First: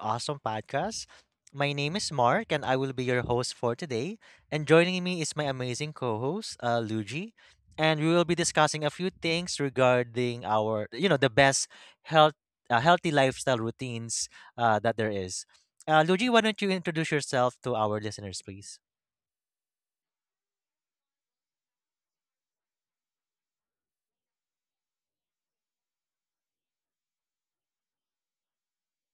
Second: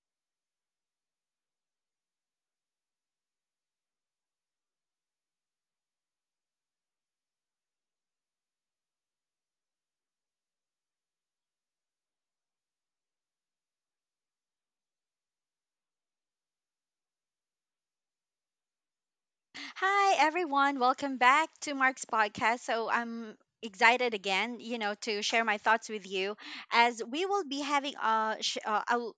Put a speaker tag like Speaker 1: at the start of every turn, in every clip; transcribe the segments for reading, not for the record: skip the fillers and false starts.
Speaker 1: awesome podcast. My name is Mark, and I will be your host for today. And joining me is my amazing co-host, Luigi, and we will be discussing a few things regarding the best health, healthy lifestyle routines that there is. Luigi, why don't you introduce yourself to our listeners, please?
Speaker 2: Hi, everyone. Welcome back to Mark's podcast. So I'm excited again, you know, to share my thoughts with you as we will be having sh- a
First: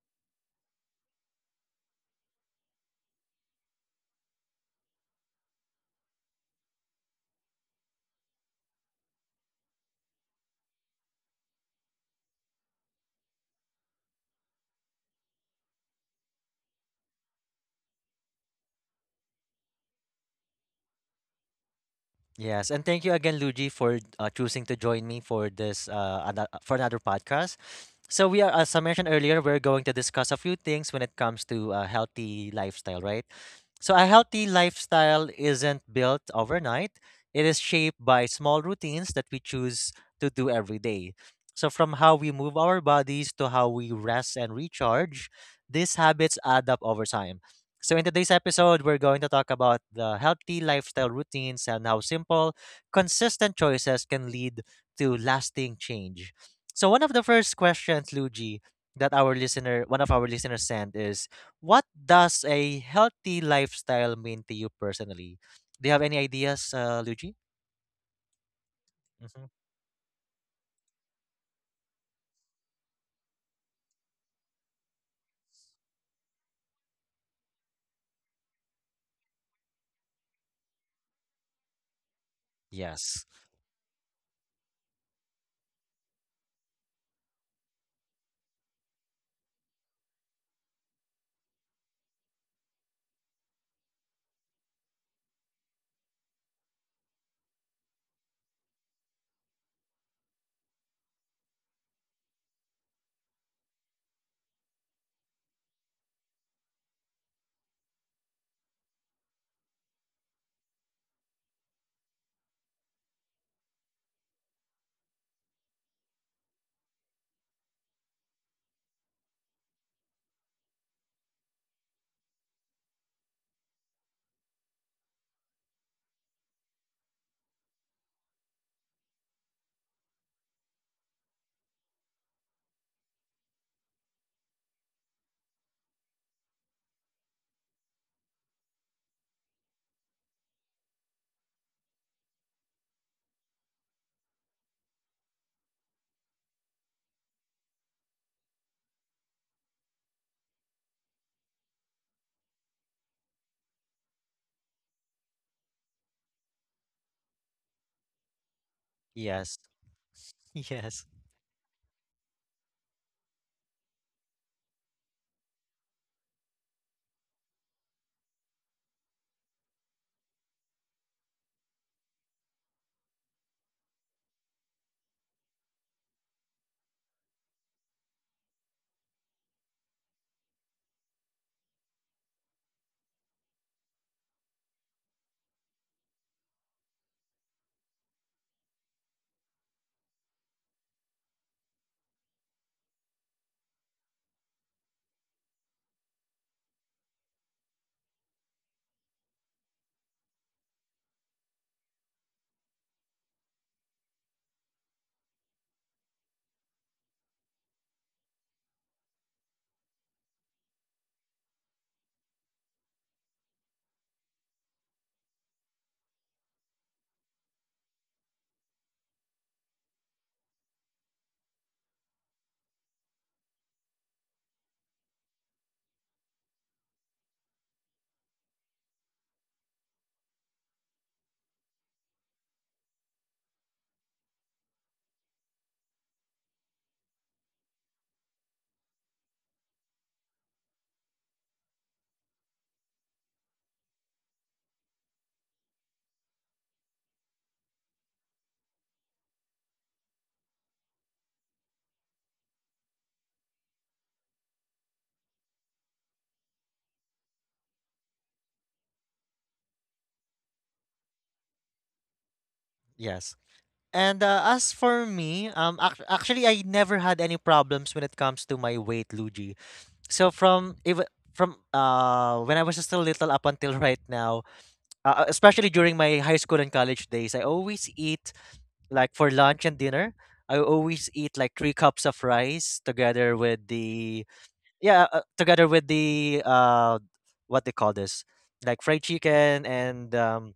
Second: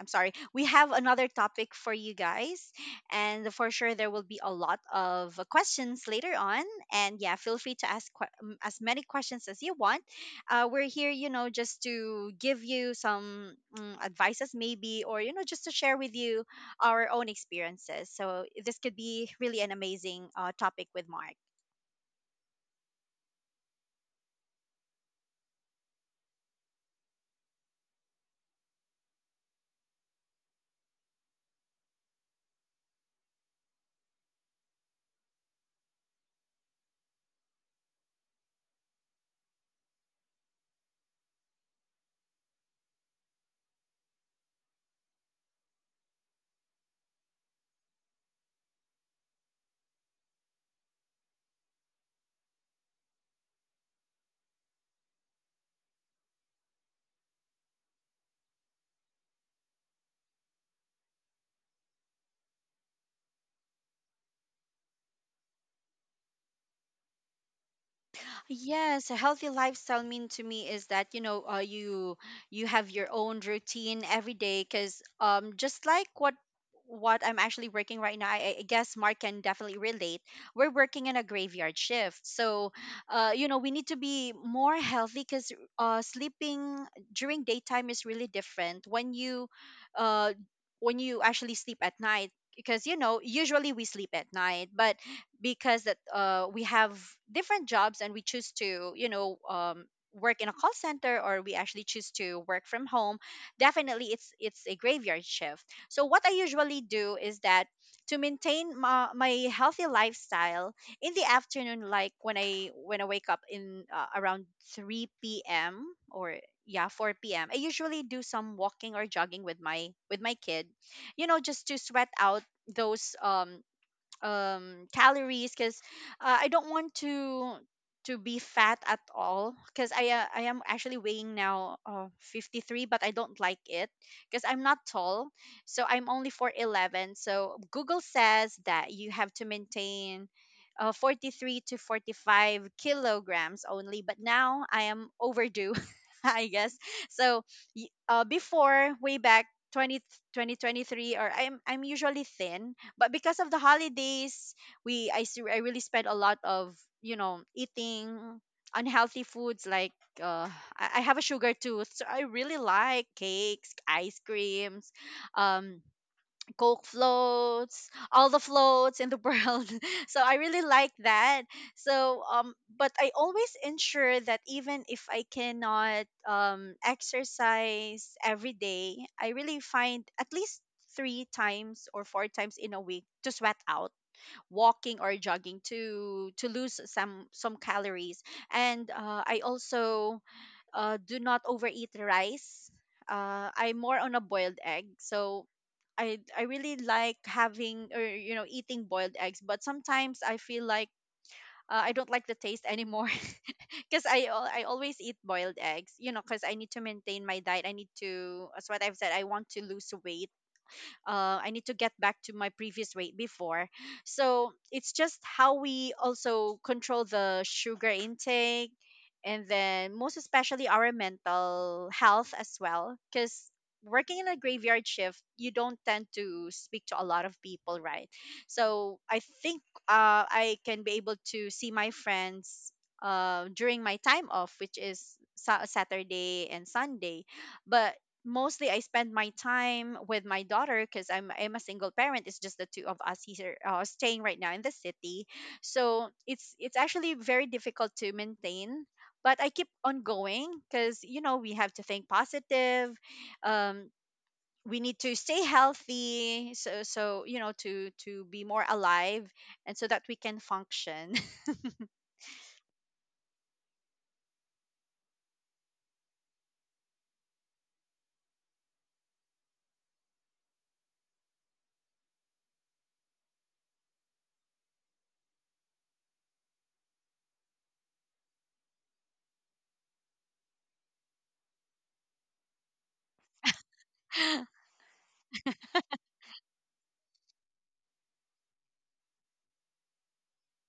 Speaker 2: I'm sorry. We have another topic for you guys. And for sure, there will be a lot of questions later on. And yeah, feel free to ask as many questions as you want. We're here, just to give you some advices, maybe, or, just to share with you our own experiences. So this could be really an amazing topic with Mark.
Speaker 1: Yes, and thank you again, Luigi, for choosing to join me for this for another podcast. So as I mentioned earlier, we're going to discuss a few things when it comes to a healthy lifestyle, right? So a healthy lifestyle isn't built overnight. It is shaped by small routines that we choose to do every day. So from how we move our bodies to how we rest and recharge, these habits add up over time. So, in today's episode, we're going to talk about the healthy lifestyle routines and how simple, consistent choices can lead to lasting change. So, one of the first questions, Luigi, that one of our listeners sent is, what does a healthy lifestyle mean to you personally? Do you have any ideas, Luigi?
Speaker 2: Yes, a
Speaker 1: Hmm.
Speaker 2: healthy lifestyle mean to me is that you have your own routine every day because just like what I'm actually working right now, I guess Mark can definitely relate. We're working in a graveyard shift, so
Speaker 1: Yes,
Speaker 2: we need to be more healthy because sleeping during daytime is really different uh, when you actually sleep at night, because usually we sleep at night, but because that we have different jobs, and we choose to work in a call center, or we actually choose to work from home. Definitely it's a graveyard shift. So what I usually do is that to maintain my healthy lifestyle in the afternoon, like when I wake up in around 3 p.m or yeah 4 p.m, I usually do some walking or jogging with my kid, just to sweat out those calories, because I don't want to be fat at all, because I am actually weighing now 53, but I don't like it because I'm not tall. So I'm only 4'11, so Google says that you have to maintain 43 to 45 kilograms only, but now I am overdue. I guess. So before, way back 20 2023, or I'm usually thin, but because of the holidays, I really spent a lot of eating unhealthy
Speaker 1: yes,
Speaker 2: foods, like uh, I
Speaker 1: yes,
Speaker 2: have a sugar tooth, so I really like cakes, ice creams, um Coke floats, all the floats in the world. So I really like that. So but I always ensure that even if I cannot exercise every day, I really find at least three times or four times in a week to sweat out, walking or jogging, to lose some calories. And I also do not overeat rice. I'm more on a boiled egg, so I really like having, or eating boiled eggs. But sometimes I feel like I don't like the taste anymore, because I always eat boiled eggs. Because I need to maintain my diet. I need to, as what I've said, I want to lose weight. I need to get back to my previous weight before. So it's just how we also control the sugar intake, and then most especially our mental health as well. Because working in a graveyard shift, you don't tend to speak to a lot of people, right? So I think I can be able to see my friends during my time off, which is Saturday and Sunday. But mostly I spend my time with my daughter, because I'm a single parent. It's just the two of us here staying right now in the city, so it's actually very difficult to maintain. But I keep on going, because we have to think positive. Um, we need to stay healthy, so to be more alive, and so that we can function.
Speaker 1: yes. And as for me, actually, I never had any problems when it comes to my weight, Luigi. So from when I was still little up until right now, especially during my high school and college days, I always eat, like, for lunch and dinner. I always eat like three cups of rice together with the, yeah, together with the, what they call this, like, fried chicken and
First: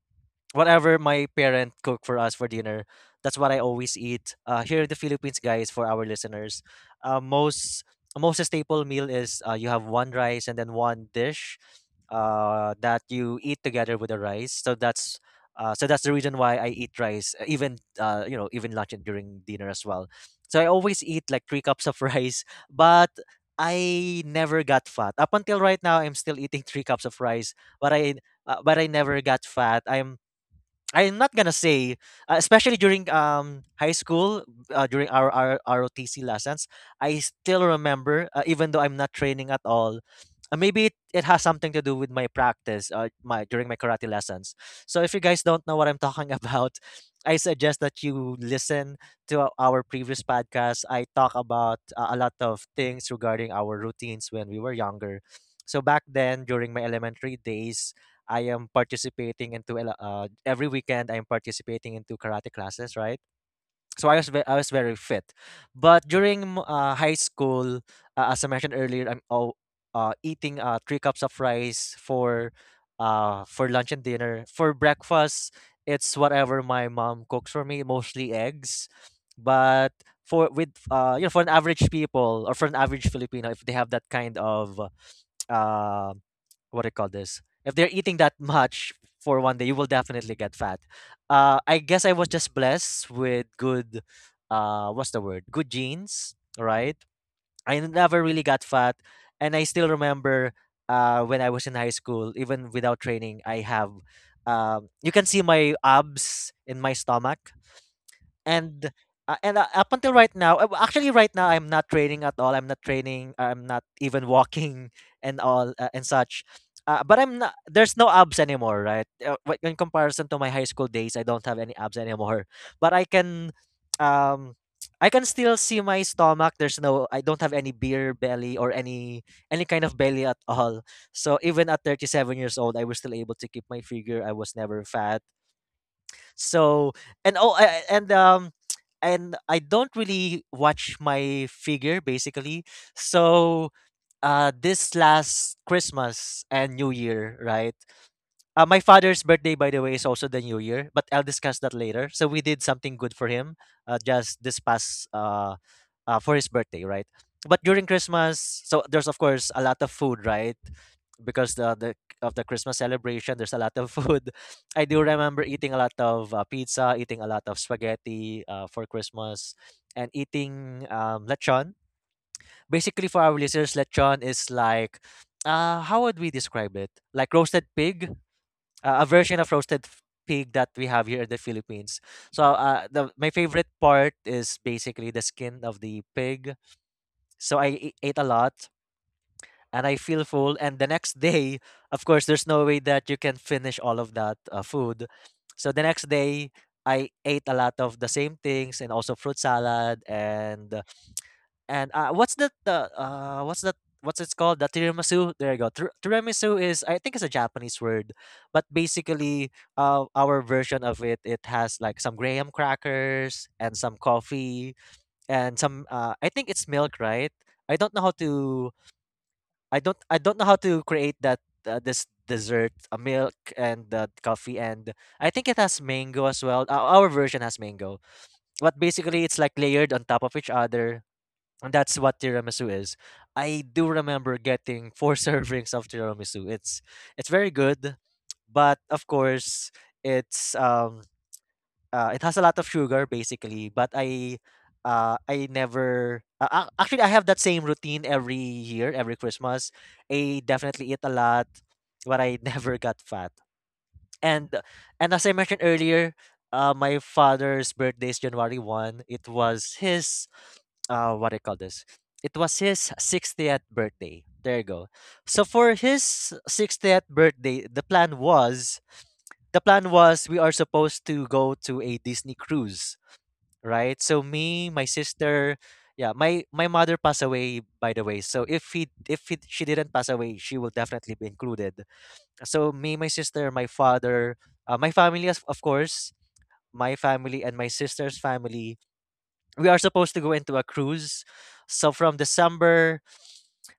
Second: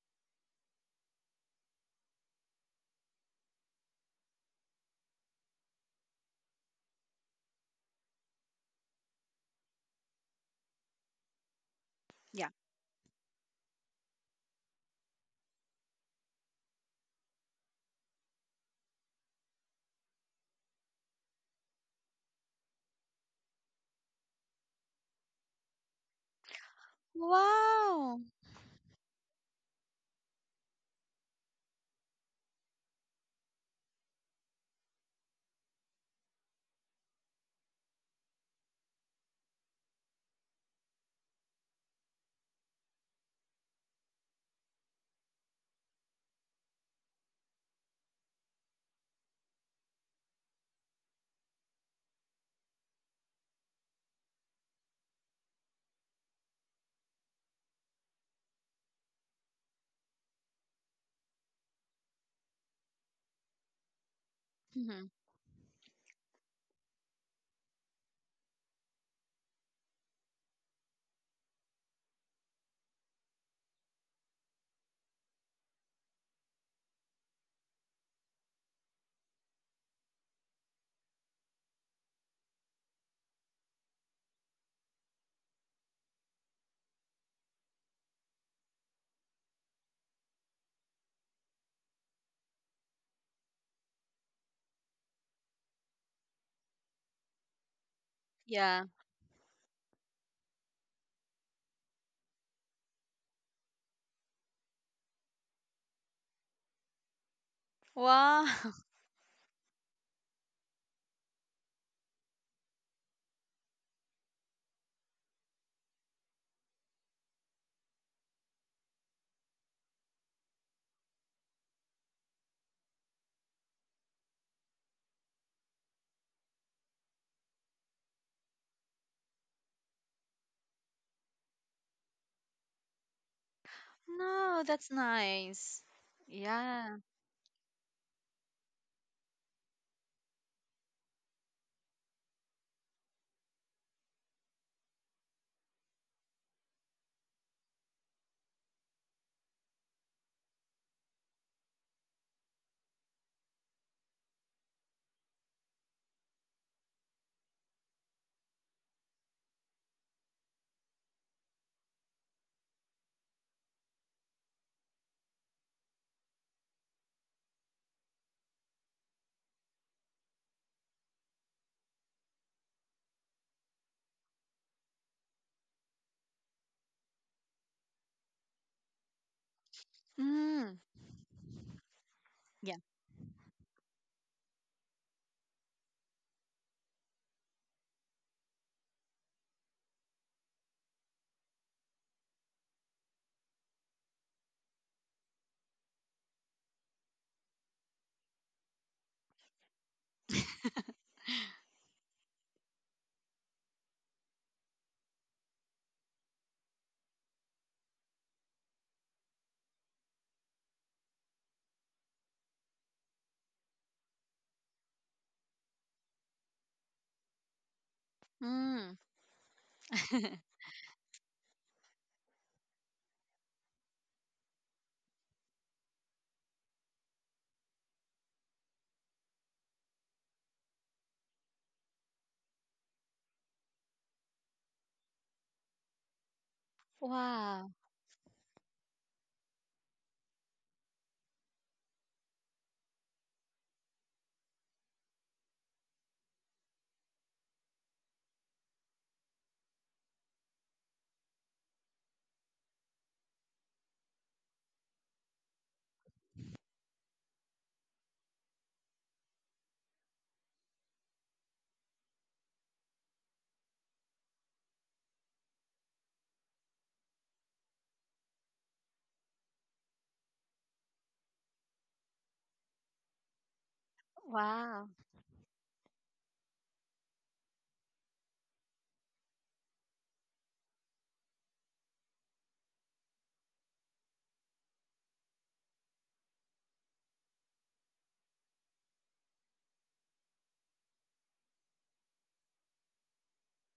Speaker 1: whatever my parent cooked for us for dinner, that's what I always eat. Here in the Philippines, guys, for our listeners, uh, most most staple meal is, you have one rice and then one dish
Speaker 2: Yeah.
Speaker 1: that you eat together with the rice. So that's the reason why I eat rice, even you know, even lunch and during dinner as well. So I always eat like three cups of rice, but I never got fat. Up until right now, I'm still eating three cups of rice, but I
Speaker 2: Wow.
Speaker 1: but I never got fat. I'm not gonna say, especially during high school, during our ROTC lessons, I still remember, even though I'm not training at all, maybe it has something to do with my practice, my during my karate lessons. So if you guys don't know what I'm talking about, I suggest that you listen to our previous podcast. I talk about a lot of things regarding our routines when we were younger. So back then, during my elementary days, I am participating into a lo- every weekend I'm participating into karate classes, right? So I was very
Speaker 2: Mhm.
Speaker 1: fit. But high school, as I mentioned earlier, eating three cups of rice for lunch and dinner. For breakfast, it's whatever my mom cooks for me, mostly eggs. But for with, you know, for an average people or for an average Filipino, if they have that kind of, uh, what do you call this? If they're eating that much for one day, you will definitely get fat. I guess I was just blessed with good, what's the word? Good genes, right? I never really got
Speaker 2: Yeah.
Speaker 1: fat, and I still remember, when I was in high school, even without training, I have. You can see my abs in my stomach,
Speaker 2: Wow.
Speaker 1: and and up until right now, actually right now, I'm not training at all. I'm not even walking and such, but I'm not there's no abs anymore, right? In comparison to my high school days, I don't have any abs anymore, but I can um I can still see my stomach. There's no I don't have any beer belly or any kind of belly at all. So even at 37 years old, I was still able to keep my figure. I was
Speaker 2: No,
Speaker 1: never
Speaker 2: that's
Speaker 1: fat.
Speaker 2: nice.
Speaker 1: so
Speaker 2: Yeah.
Speaker 1: and oh a- and um and I don't really watch my figure basically. So this last Christmas and New Year, right? My father's birthday, by the way, is also the New Year, but I'll discuss that later. So we did something good for him, just this past, for his birthday, right? But during Christmas, so there's, of course, a lot of food, right? Because the of the Christmas celebration, there's a lot of food. I do remember eating a lot of pizza, eating a lot of spaghetti for Christmas, and eating lechon. Basically, for our listeners, lechon is like, how would we describe it? Like roasted pig, a version of pig that
Speaker 2: Mm.
Speaker 1: we have here in the Philippines. So,
Speaker 2: Yeah.
Speaker 1: the my favorite part is basically the skin of the pig. So ate a lot, and I feel full. And the next day, of course, there's no way that you can finish all of that food. So the next day, I ate a lot of the same things and also fruit salad and, what's that, what's that, what's it's called, the tiramisu, there you go. Tiramisu is, I think it's a Japanese word, but basically, our version of it, it has like some graham crackers and some coffee and some, I think it's milk, right? I don't know how to,
Speaker 2: Mm.
Speaker 1: I don't know how to create that, this dessert, a milk and coffee, and I think it has mango as well. Our version has mango, but basically it's like layered on top of each other, and that's what tiramisu is. I do remember getting four servings of tiramisu. It's very
Speaker 2: Wow.
Speaker 1: good, but of course, it's um it has a lot of sugar basically, but I never, actually I have that same routine every year, every Christmas. I definitely eat a lot, but I never got fat. And and as I mentioned earlier, my father's birthday is January 1. It was his, what do you call this? It was his 60th birthday. There you go. So for his 60th birthday, the plan was we are supposed to go to a Disney cruise, right? So me, my
Speaker 2: Wow.
Speaker 1: sister, yeah, my mother passed away, by the way. So if he, she didn't pass away, she will definitely be included. So me, my sister, my father, my family of course, my family and my sister's family. We are supposed to go into a cruise. So from December,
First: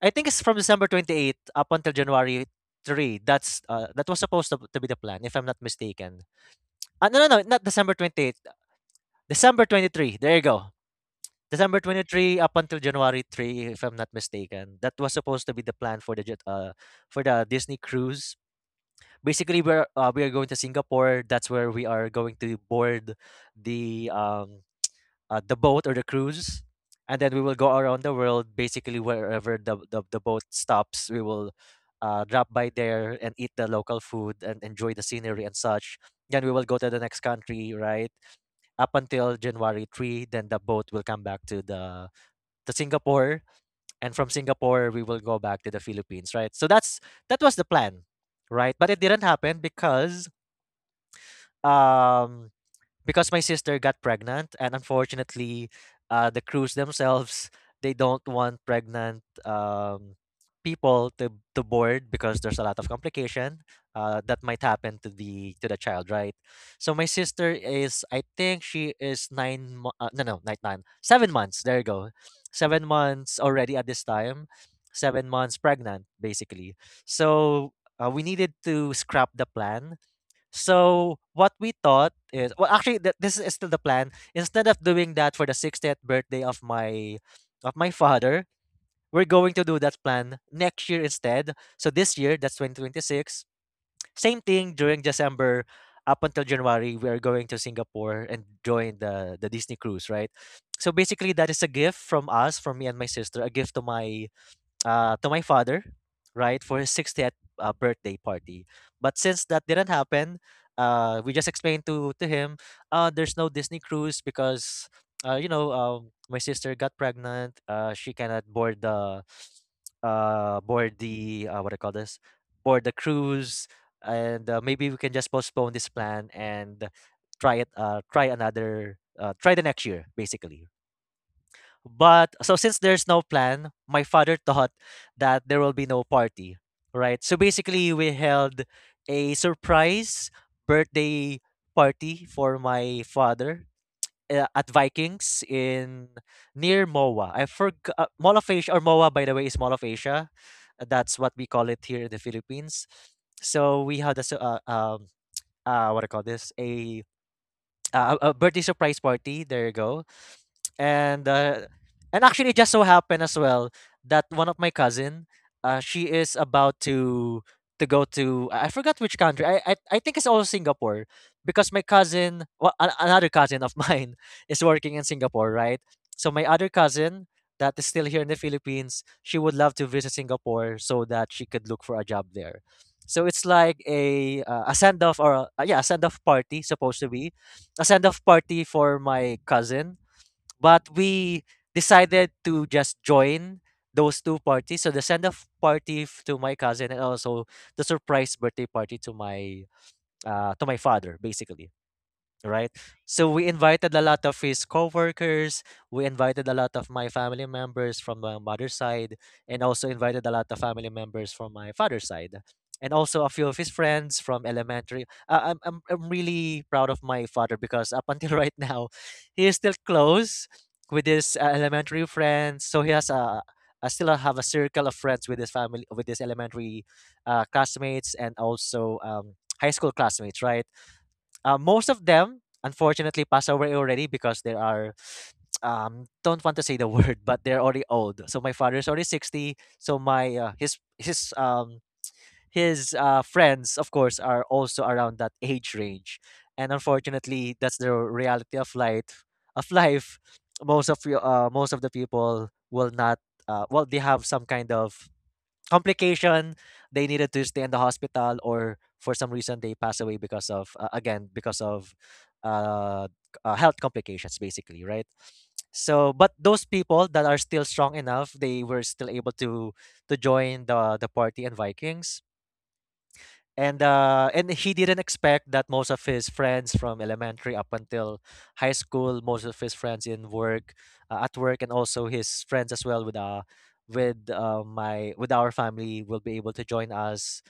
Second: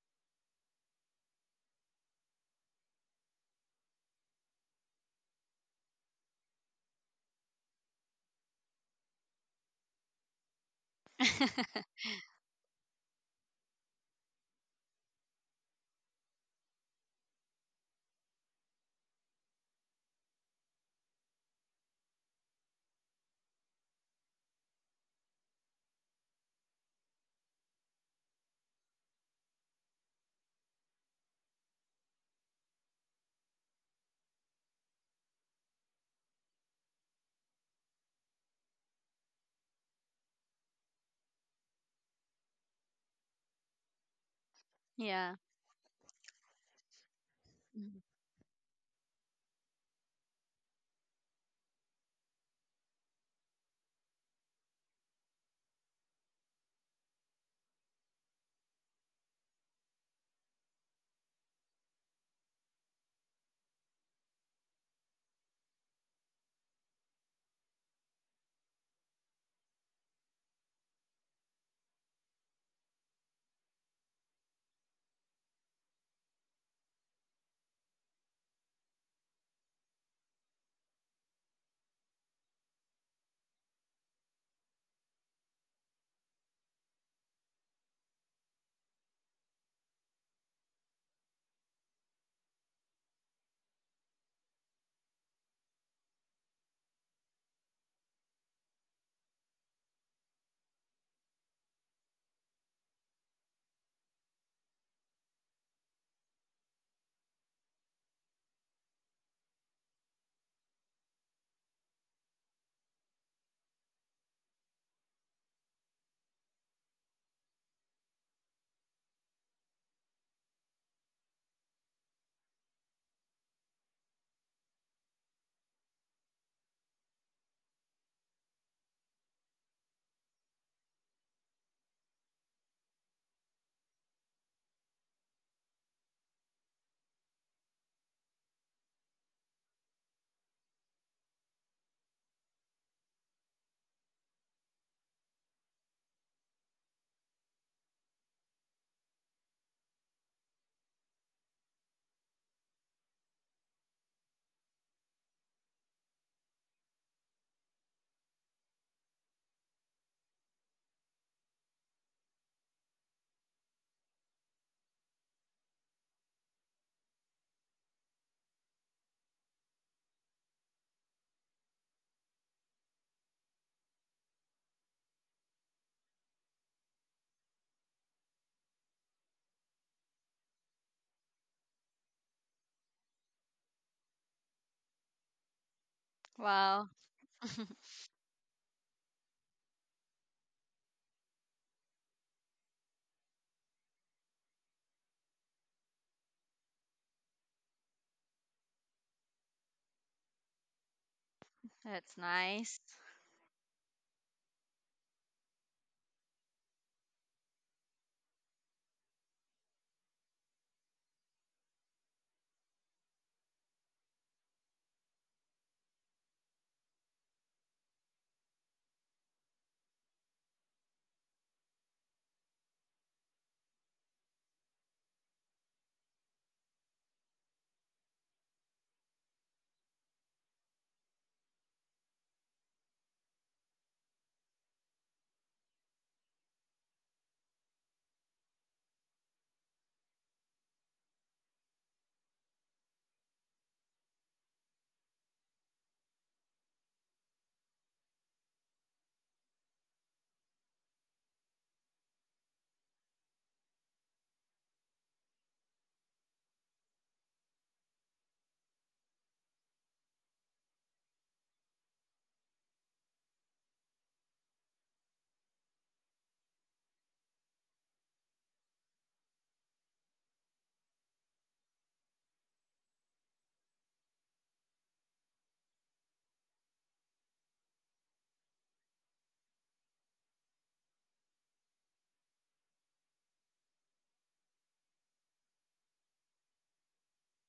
Speaker 1: I think it's from December 28th up until January 3. That's, that was supposed to be the plan, if I'm not mistaken. No, no, no, not December 28th. December 23. There you go. December 23 up until January 3, if I'm not mistaken. That was supposed to be the plan for for the Disney cruise. Basically, we are going to Singapore. That's where we are going to board the um the boat or the cruise, and then we will go around the world. Basically, wherever the boat stops, we will, drop by there and eat the local food and enjoy the scenery and such. Then we will go to the next country, right? Up until January 3. Then the boat will come back to Singapore, and from Singapore we will
Speaker 2: Yeah.
Speaker 1: go back to the Philippines, right? So that's, that was the
Speaker 2: Mhm.
Speaker 1: plan, right? But it didn't happen um because my sister got pregnant and unfortunately, the crews themselves, they don't want pregnant people to board because there's a lot of complication that might happen to the child, right? So my sister is, I think she is nine mo- no no not nine seven months, there you go. 7 months already at this time, 7 months pregnant basically. So, we needed to scrap the plan. So what we thought is, well, actually, this is still the plan. Instead of doing that for the 60th birthday of my father, we're going to do that plan next year instead. So this year, that's 2026. Same thing during December up until January, we are going to Singapore and join the Disney cruise, right? So basically that is a gift from us, from me and my sister, a gift to my, to my father, right, for his 60th birthday party. But since that didn't happen, we just explained to him, there's no Disney cruise because, my sister got pregnant. She cannot board the, board the what I call this, board the cruise, and maybe we can just postpone this plan and try it, try another, try the next year, basically, but so since there's no plan, my father thought that there will be no party, right? So basically, we held a surprise birthday party for my father at Vikings in near MOA. I forgot Mall of Asia, or MOA, by the way, is Mall of Asia. That's what we call it here in the Philippines. So we had a su- what do I call this a birthday surprise party. There you go. And and actually, it just so happened as well that one of my cousin, she is about to go to, I forgot which country, I think it's also Singapore, because my cousin, well, a- another cousin of mine is working in Singapore, right? So my other cousin that is still here in the Philippines, she would love to visit Singapore so that she could look for a job there. So it's like a send off, or a, yeah, a send off party,
Speaker 2: Wow.
Speaker 1: supposed to be a send off party for my cousin. But we decided to just join those two parties. So the send off party f- to my cousin, and also the surprise birthday party to my father, basically,
Speaker 2: That's
Speaker 1: right?
Speaker 2: nice.
Speaker 1: So we invited a lot of his coworkers. We invited a lot of my family members from my mother's side, and also invited a lot of family members from my father's side, and also a few of his friends from elementary. I'm really proud of my father because up until right now, he is still close with his elementary friends. So he has a, I still have a circle of friends with his family, with his elementary classmates, and also high school classmates, right? Most of them, unfortunately, passed away already because they are, don't want to say the word, but they're already old. So my father is already 60. So my his friends, of course, are also around that age range, and unfortunately, that's the reality of life. Of life, most of the people will not. Well, they have some kind of complication, they needed to stay in the hospital, or for some reason they pass away because of again because of c- health complications, basically, right? So, but those people that are still strong enough, they were still able to join the party and Vikings, and he didn't expect that most of his friends from elementary up until high school, most of his friends in work, at work, and also his friends as well with my with our family will be able to join us.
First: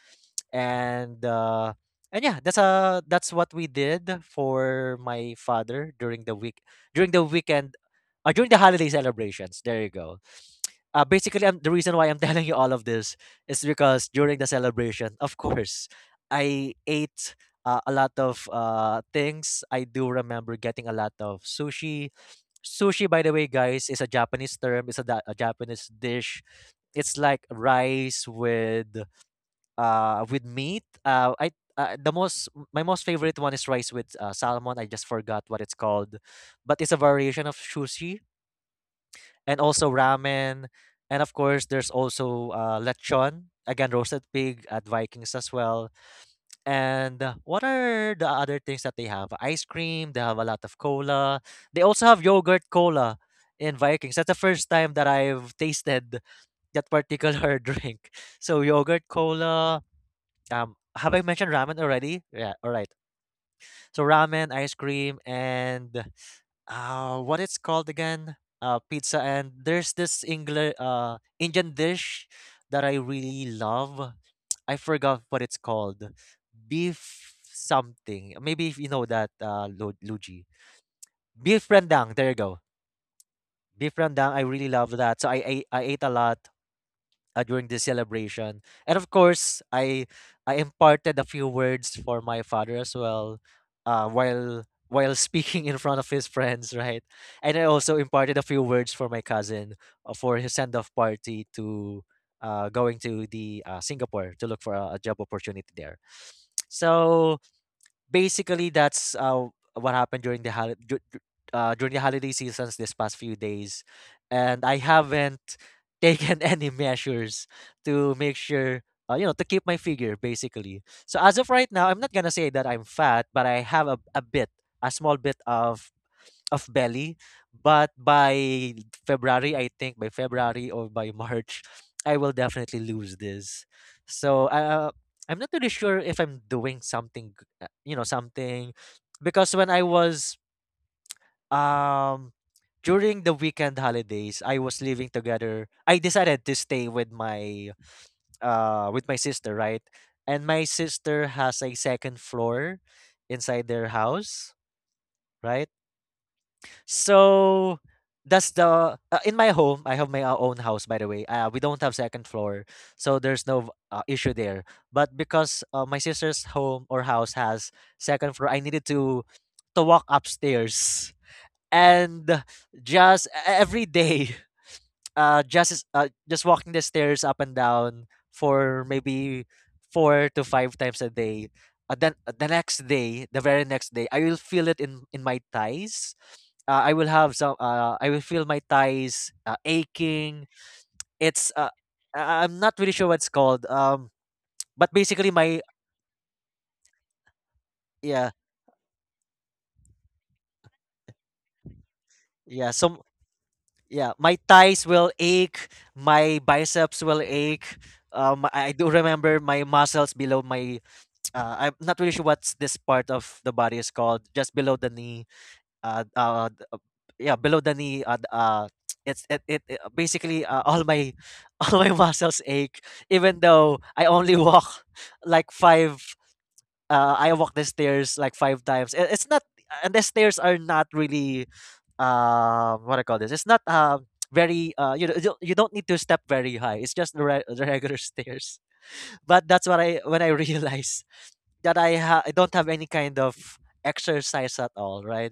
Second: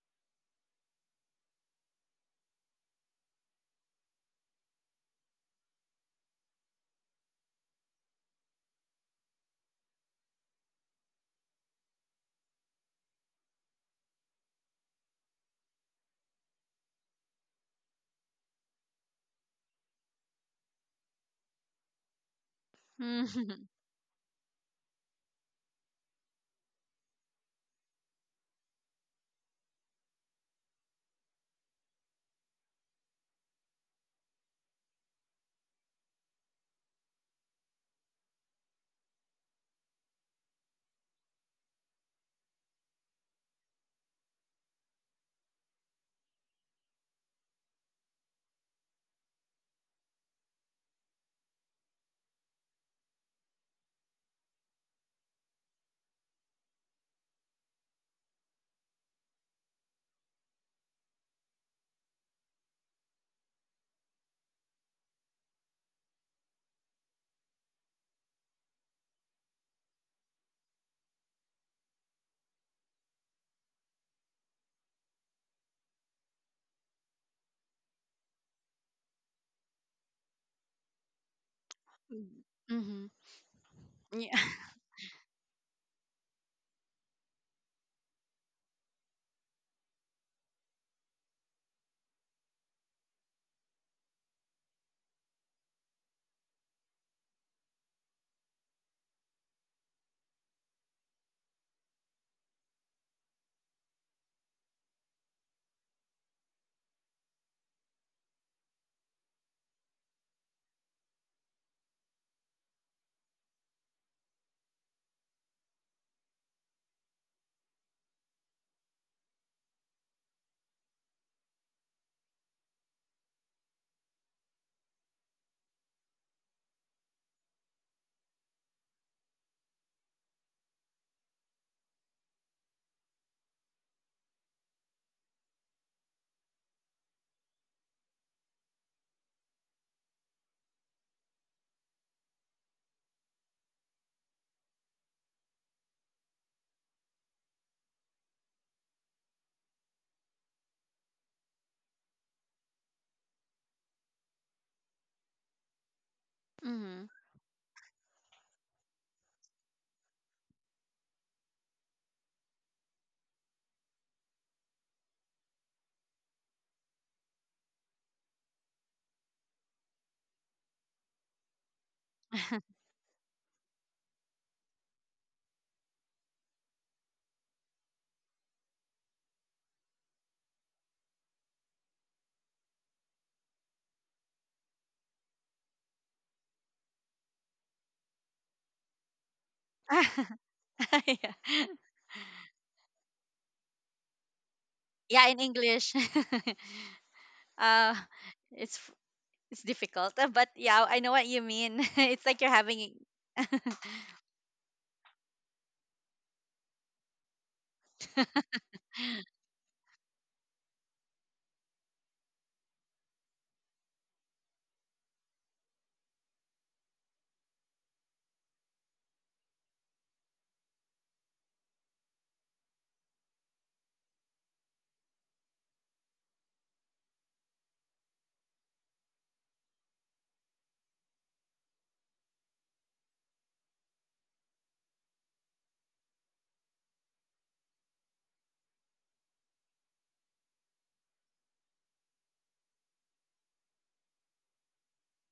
Speaker 1: And uh and yeah, that's that's what we did for my father during the week, during the weekend, during the holiday celebrations. There you go. Uh, basically, I'm, the reason why I'm telling you all of this is because during the celebration, of course, I ate a lot of things. I do remember getting a lot of sushi. Sushi, by the way,
Speaker 2: Mm-hmm.
Speaker 1: guys, is a Japanese term. It's a Japanese dish. It's like rice with meat. I the most My most favorite one is rice with salmon. I just forgot what it's called, but it's a variation of sushi, and also ramen. And of course, there's also lechon, again, roasted pig, at Vikings as well. And what are the other things that they have? Ice cream, they have a lot of cola. They also have yogurt cola in Vikings. That's the first time that I've tasted that particular drink. So, yogurt cola. Have I mentioned ramen already? Yeah, all right. So, ramen, ice cream, and what it's called again pizza, and there's this Engli Indian dish that I really love. I forgot what it's called. Beef something. Maybe if you know that, Luigi. Beef rendang, there you go.
Speaker 2: Mm-hmm.
Speaker 1: Beef rendang,
Speaker 2: Yeah.
Speaker 1: I really love that. So I ate, I ate a lot during this celebration. And of course, I imparted a few words for my father as well, while speaking in front of his friends, right? And I also imparted a few words for my cousin, for his send off party, to going to the Singapore to look for a job opportunity there. So, basically, that's what happened during the holi- dur- dur- during the holiday seasons this past few days, and I haven't taken any measures to make sure. You know, to keep my figure, basically. So as of right now, I'm not gonna say that I'm fat, but I have a bit, a small bit of belly. But by February, I think by February or by March, I will definitely lose this. So I'm not really sure if I'm doing something, you know, something, because when I was um during the weekend holidays, I was living together. I decided to stay with my sister, right? And my sister has a second floor inside their house, right?
Speaker 2: Mm-hmm.
Speaker 1: So that's the in my home. I have my own house, by the way. We don't have second floor, so there's no issue there. But because my sister's home or house has second floor, I needed to walk upstairs, and just every day, just walking the stairs up and down for maybe four to five times a day, the next day, the very next day, I will feel it in my thighs. I will feel my thighs aching.
Speaker 2: Yeah.
Speaker 1: It's I'm not really sure what's called, but
Speaker 2: Yeah,
Speaker 1: basically
Speaker 2: in
Speaker 1: my
Speaker 2: English. uh
Speaker 1: yeah,
Speaker 2: it's f- it's difficult, but yeah, I know what you mean. It's like you're
Speaker 1: yeah
Speaker 2: having.
Speaker 1: some yeah my thighs will ache, my biceps will ache. I do remember my muscles below my, I'm not really sure what's this part of the body is called. Just below the knee. Uh, uh, d- uh, yeah, below the knee. It basically all my all my muscles ache. Even though I only walk like five. I walk the stairs like five times. It's not, and the stairs are not really. What I call this? It's not. Very, you know, you don't need to step very high, it's just the regular stairs. But that's what, I when I realized that I don't have any kind of exercise at all, right?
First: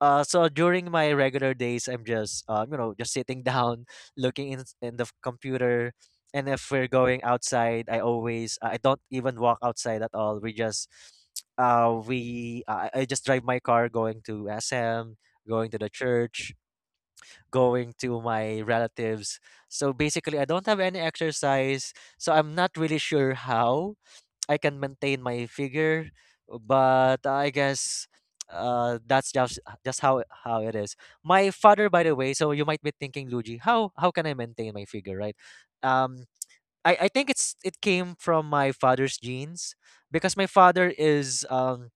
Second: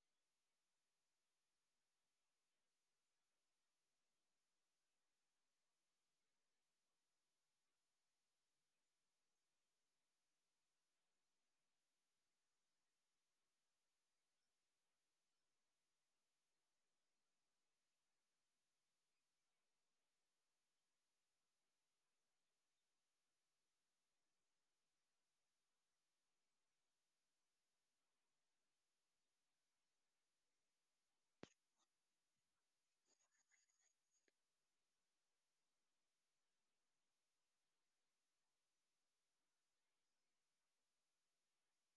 Speaker 1: So during my regular days, I'm just you know, just sitting down, looking in the computer, and if we're going outside, I always I don't even walk outside at all. We just I just drive my car going to SM, going to the church, going to my relatives. So basically, I don't have any exercise. So I'm not really sure how I can maintain my figure, but I guess that's just how it is. My father, by the way, so you might be thinking, Luigi, how can I maintain my figure, right? Um I think it's, it came from my father's genes because my father is um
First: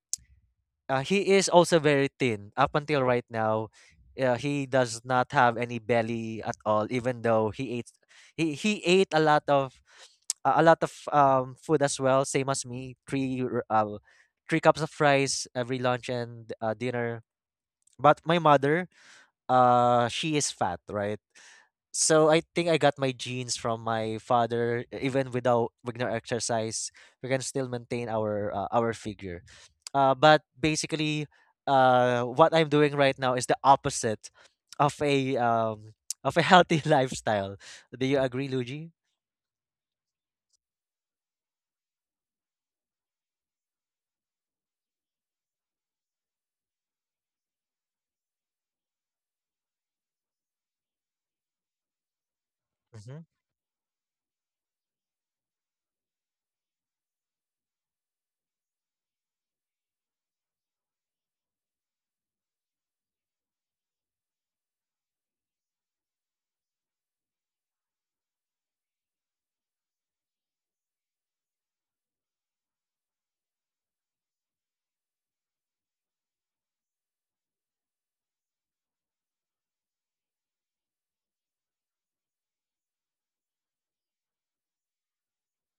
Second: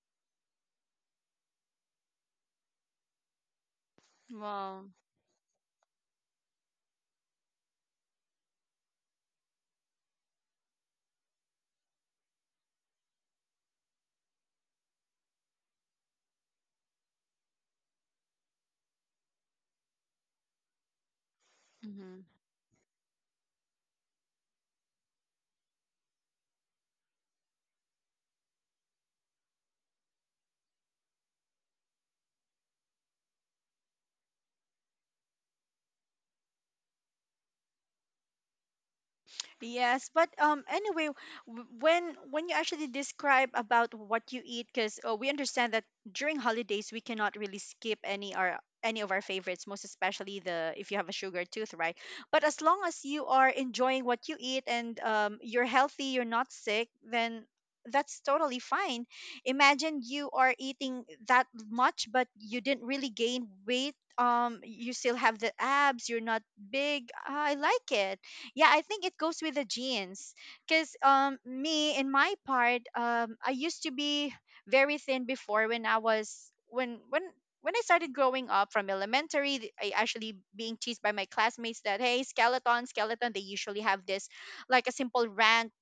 Speaker 1: uh, he is also very thin. Up until right now, he
Speaker 2: Wow.
Speaker 1: does not have any belly at all. Even though he ate a lot of food as well. Same as me, three cups of rice every lunch and dinner. But my mother, she is fat, right?
Speaker 2: Mhm.
Speaker 1: So I think I got my genes from my father. Even without, with no exercise, we can still maintain our figure. But basically, what I'm doing right now is the opposite of a of a healthy lifestyle. Do you agree, Luigi?
Speaker 2: Yes, but anyway, when you actually describe about what you eat, because we understand that during holidays we cannot really skip any of our favorites, most especially the, if you have a sugar tooth, right? But as long as
Speaker 1: Mm-hmm.
Speaker 2: you are enjoying what you eat and you're healthy, you're not sick, then that's totally fine. Imagine you are eating that much, but you didn't really gain weight. You still have the abs. You're not big. I like it. Yeah, I think it goes with the genes. Because me, in my part, I used to be very thin before, when I was when I started growing up from elementary. I actually being teased by my classmates that, hey, skeleton, skeleton. They usually have this, like, a simple rant.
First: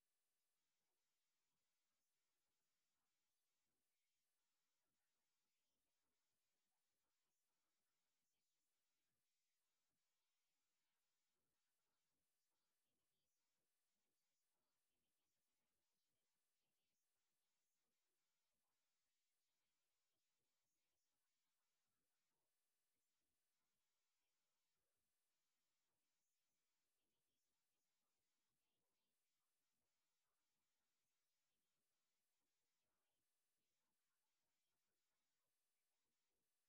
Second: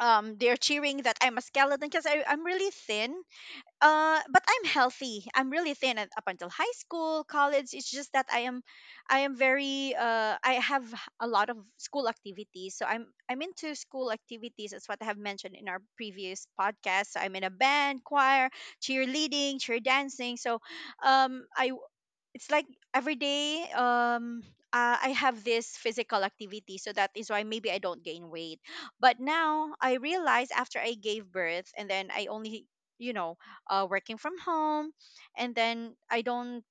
Speaker 2: They're cheering that I'm a skeleton because I'm really thin, but I'm healthy. I'm really thin up until high school, college. It's just that I am very, I have a lot of school activities. So I'm into school activities. That's what I have mentioned in our previous podcast. So I'm in a band, choir, cheerleading, cheer dancing. So I it's like every day. I have this physical activity, so that is why maybe I don't gain weight. But now I realize, after I gave birth and then I only you know working from home and then I don't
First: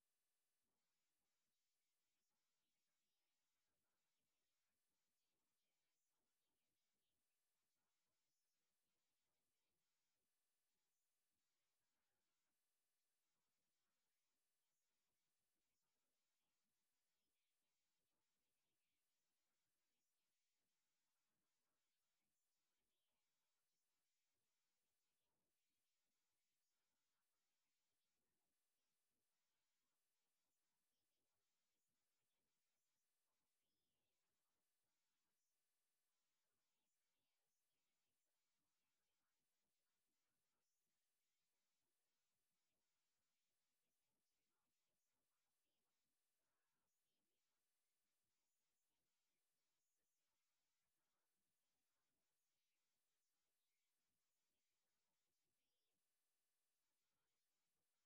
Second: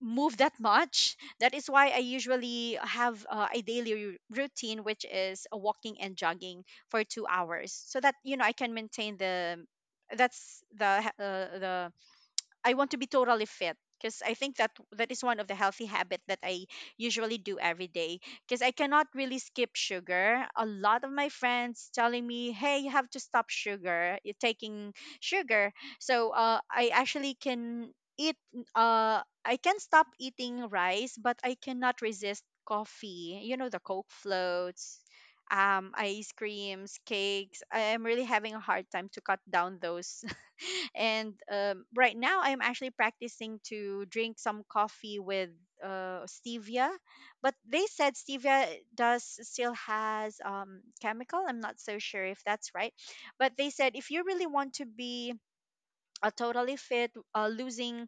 Speaker 2: move that much, that is why I usually have a daily routine, which is a walking and jogging for 2 hours, so that I can maintain the. That's the, the, I want to be totally fit, because I think that that is one of the healthy habit that I usually do every day, because I cannot really skip sugar. A lot of my friends telling me, "Hey, you have to stop sugar. You're taking sugar." So, I actually can eat. I can stop eating rice, but I cannot resist coffee. The Coke floats, ice creams, cakes. I am really having a hard time to cut down those, and right now, I'm actually practicing to drink some coffee with stevia, but they said stevia does still has chemical. I'm not so sure if that's right, but they said if you really want to be totally fit, losing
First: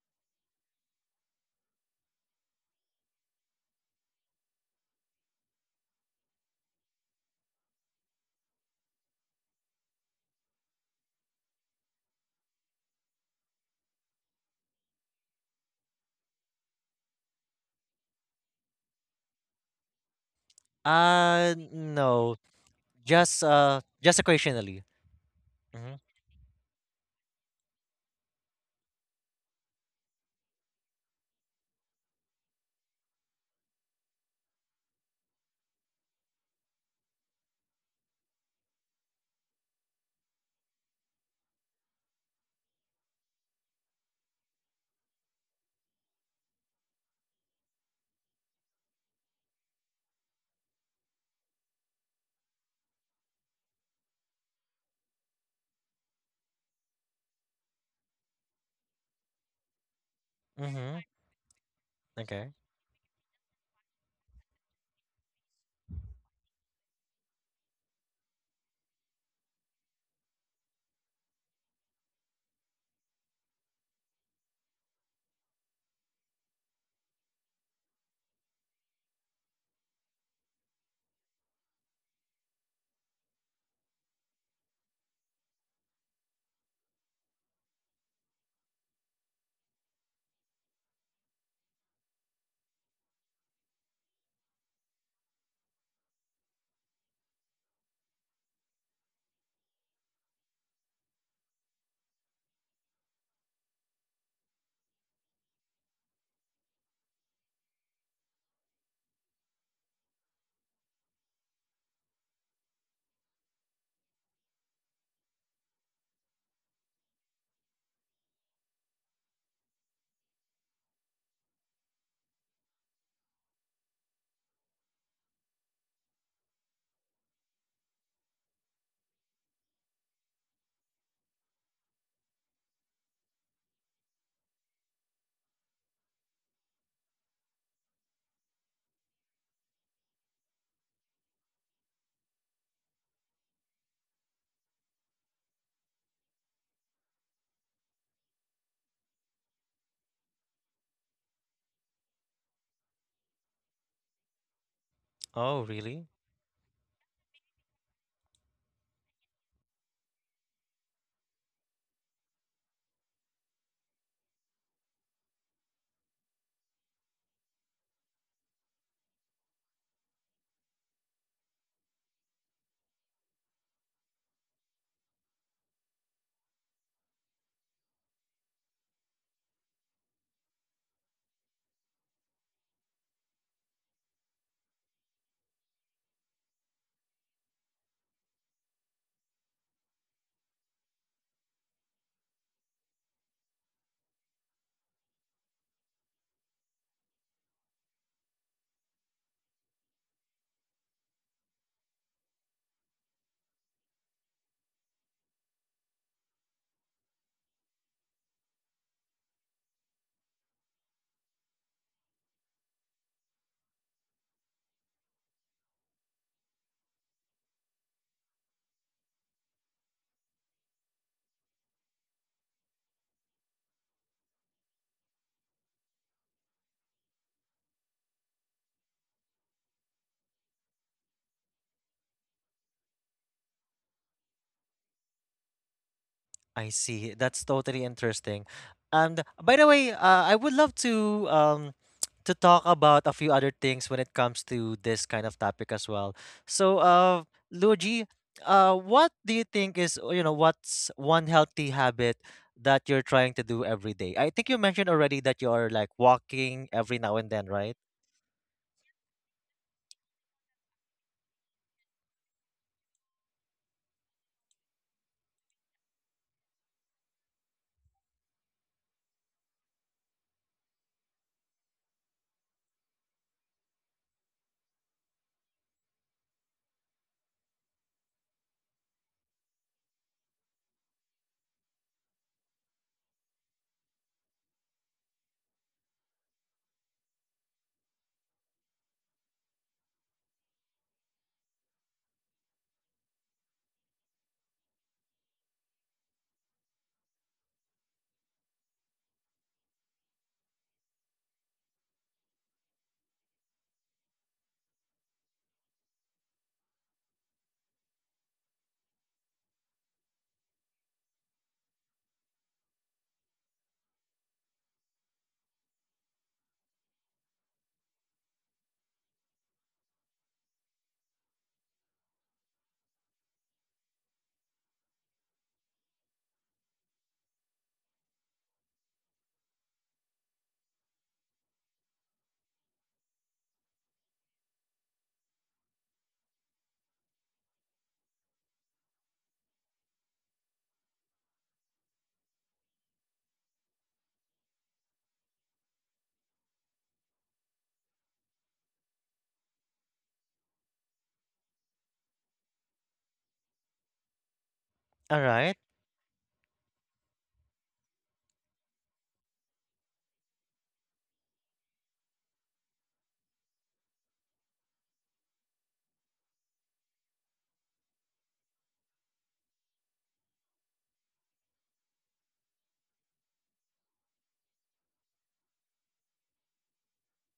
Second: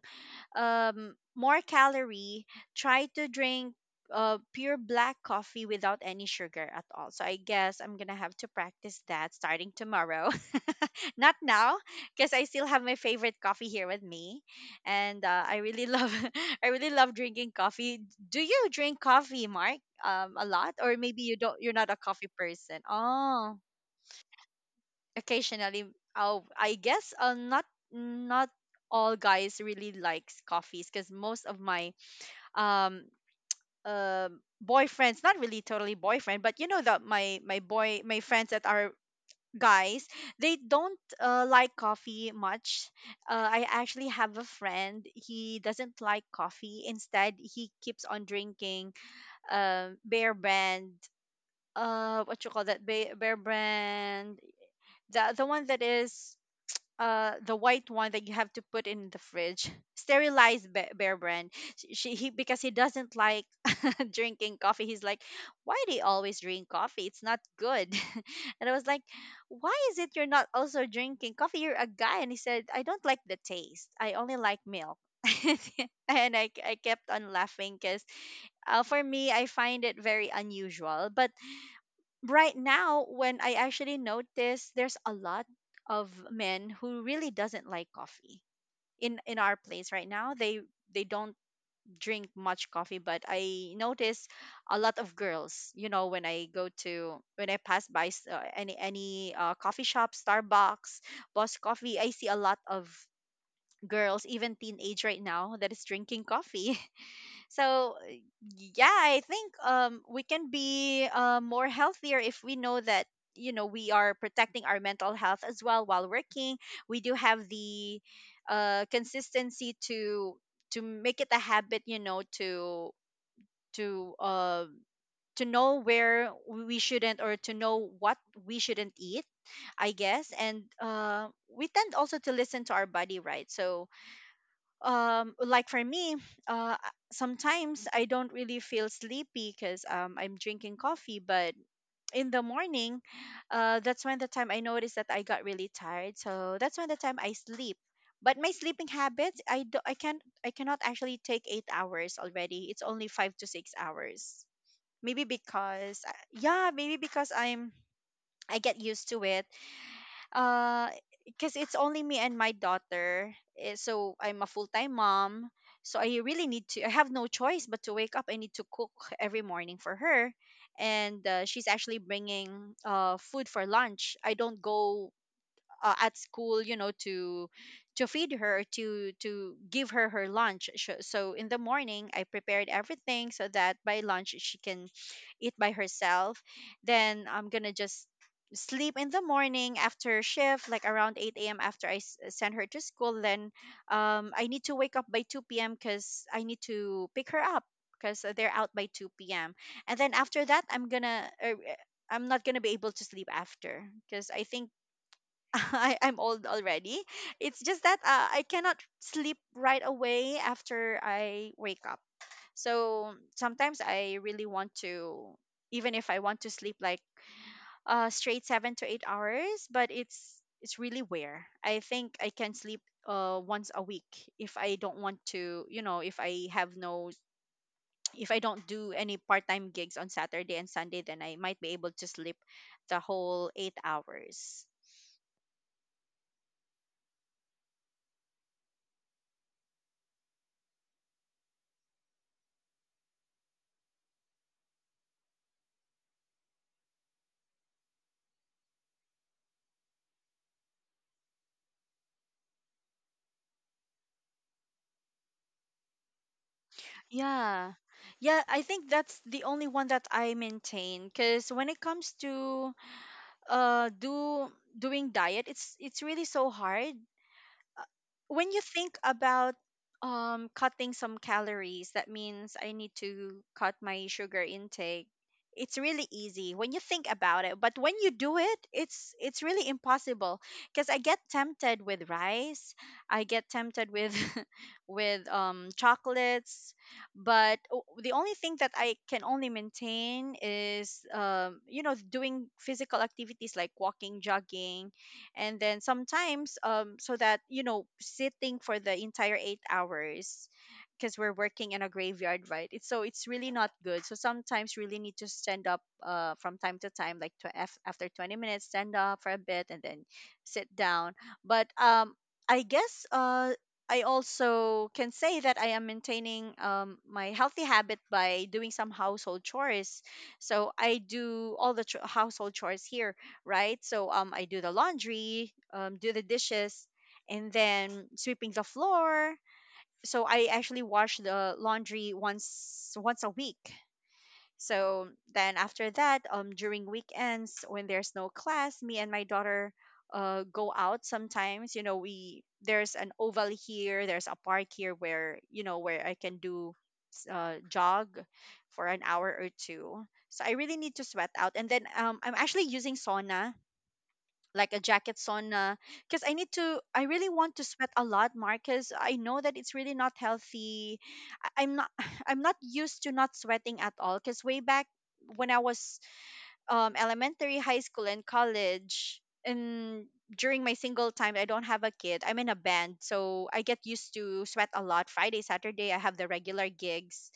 Speaker 2: more calorie, try to drink pure black coffee without any sugar at all. So I guess I'm gonna have to practice that starting tomorrow. Not now, because I still have my favorite coffee here with me, and I really love I really love drinking coffee. Do you drink coffee, Mark? A lot, or maybe you don't. You're not a coffee
Speaker 1: No,
Speaker 2: person. Oh,
Speaker 1: just occasionally.
Speaker 2: occasionally.
Speaker 1: Mm-hmm.
Speaker 2: Oh, I guess not all guys really likes coffees, because most of my um um boyfriends, not really totally boyfriend, but you know that my friends that are guys, they don't like coffee much. I actually have a friend. He doesn't like coffee. Instead, he keeps on drinking Bear Brand. What you call that, bear, Bear Brand, the one that is the white one, that you have to put in the fridge, sterilized
Speaker 1: Mm-hmm.
Speaker 2: Bear Brand. He,
Speaker 1: Okay.
Speaker 2: because he doesn't like drinking coffee. He's like, "Why do you always drink coffee? It's not good." And I was like, "Why is it you're not also drinking coffee? You're a guy." And he said, "I don't like the taste. I only like milk." And I kept on laughing, because for me I find it very unusual. But right now, when I actually notice, there's a lot of men who really doesn't like coffee in our place right now. They don't drink much coffee. But I notice a lot of girls, when I pass by any coffee shop, Starbucks, Boss Coffee, I see a lot of girls, even teenage right now, that is drinking coffee. So yeah, I think we can be more healthier if we know that, we are protecting our mental health as well while working. We do have the consistency to make it a habit, to uh to know where we shouldn't, or to know what we shouldn't eat, I guess. And we tend also to listen to our body, right? So like for me sometimes I don't really feel sleepy because I'm drinking coffee, but in the morning that's when the time I noticed that I got really tired, so that's when the time I sleep. But my sleeping habits, I do I can't I cannot actually take 8 hours already, it's only 5 to 6 hours maybe
Speaker 1: Oh,
Speaker 2: because
Speaker 1: really?
Speaker 2: yeah, maybe because I get used to it. uh because it's only me and my daughter eh, so I'm a full-time mom, so I have no choice but to wake up. I need to cook every morning for her. And She's actually bringing food for lunch. I don't go at school, you know, to feed her, to give her her lunch. So in the morning I prepared everything so that by lunch she can eat by herself. Then I'm gonna just sleep in the morning after shift, like around 8 a.m., after I send her to school. Then I need to wake up by 2 p.m. because I need to pick her up, because they're out by 2 p.m. And then after that I'm gonna I'm not gonna be able to sleep after, because I think I'm old already. It's just that I cannot sleep right away after I wake up. So sometimes I really want to, even if I want to sleep like straight 7 to 8 hours, but it's really rare. I think I can sleep once a week. If I don't want to, you know, if I have no, if I don't do any part time gigs on Saturday and Sunday, then I might be able to sleep the whole 8 hours.
Speaker 1: I see. That's totally interesting. And by the way, I would love to talk about a few other things when it comes to this kind of topic as well. So, Luigi, what do you think is you know what's one healthy habit that you're trying to do every day? I think you mentioned already that you are like walking every now and then,
Speaker 2: Yeah.
Speaker 1: right?
Speaker 2: Yeah, I think that's the only one that I maintain, because when it comes to do doing diet, it's really so hard. When you think about cutting some calories, that means I need to cut my sugar intake. It's really easy when you think about it, but when you do it, it's really impossible, because I get tempted with rice, I get tempted with with chocolates. But the only thing that I can only maintain is you know, doing physical activities like walking, jogging. And then sometimes, so that, you know, sitting for the entire 8 hours, because we're working in a graveyard, right? it's so it's really not good, so sometimes really need to stand up from time to time, like after 20 minutes stand up for a bit and then sit down. But I guess I also can say that I am maintaining my healthy habit by doing some household chores. So I do all the household chores here, right? So I do the laundry, do the dishes, and then sweeping the floor. So I actually wash the laundry once a week. So then after that, during weekends when there's no class, me and my daughter go out sometimes. You know, we there's an oval here, there's a park here where, you know, where I can do jog for an hour or two. So I really need to sweat out. And then I'm actually using sauna, like a
Speaker 1: All
Speaker 2: jacket
Speaker 1: right.
Speaker 2: sauna, because I really want to sweat a lot, Marcus. I know that it's really not healthy. I'm not I'm not used to not sweating at all, because way back when I was elementary, high school, and college. And during my single time, I don't have a kid, I'm in a band, so I get used to sweat a lot. Friday, Saturday, I have the regular gigs.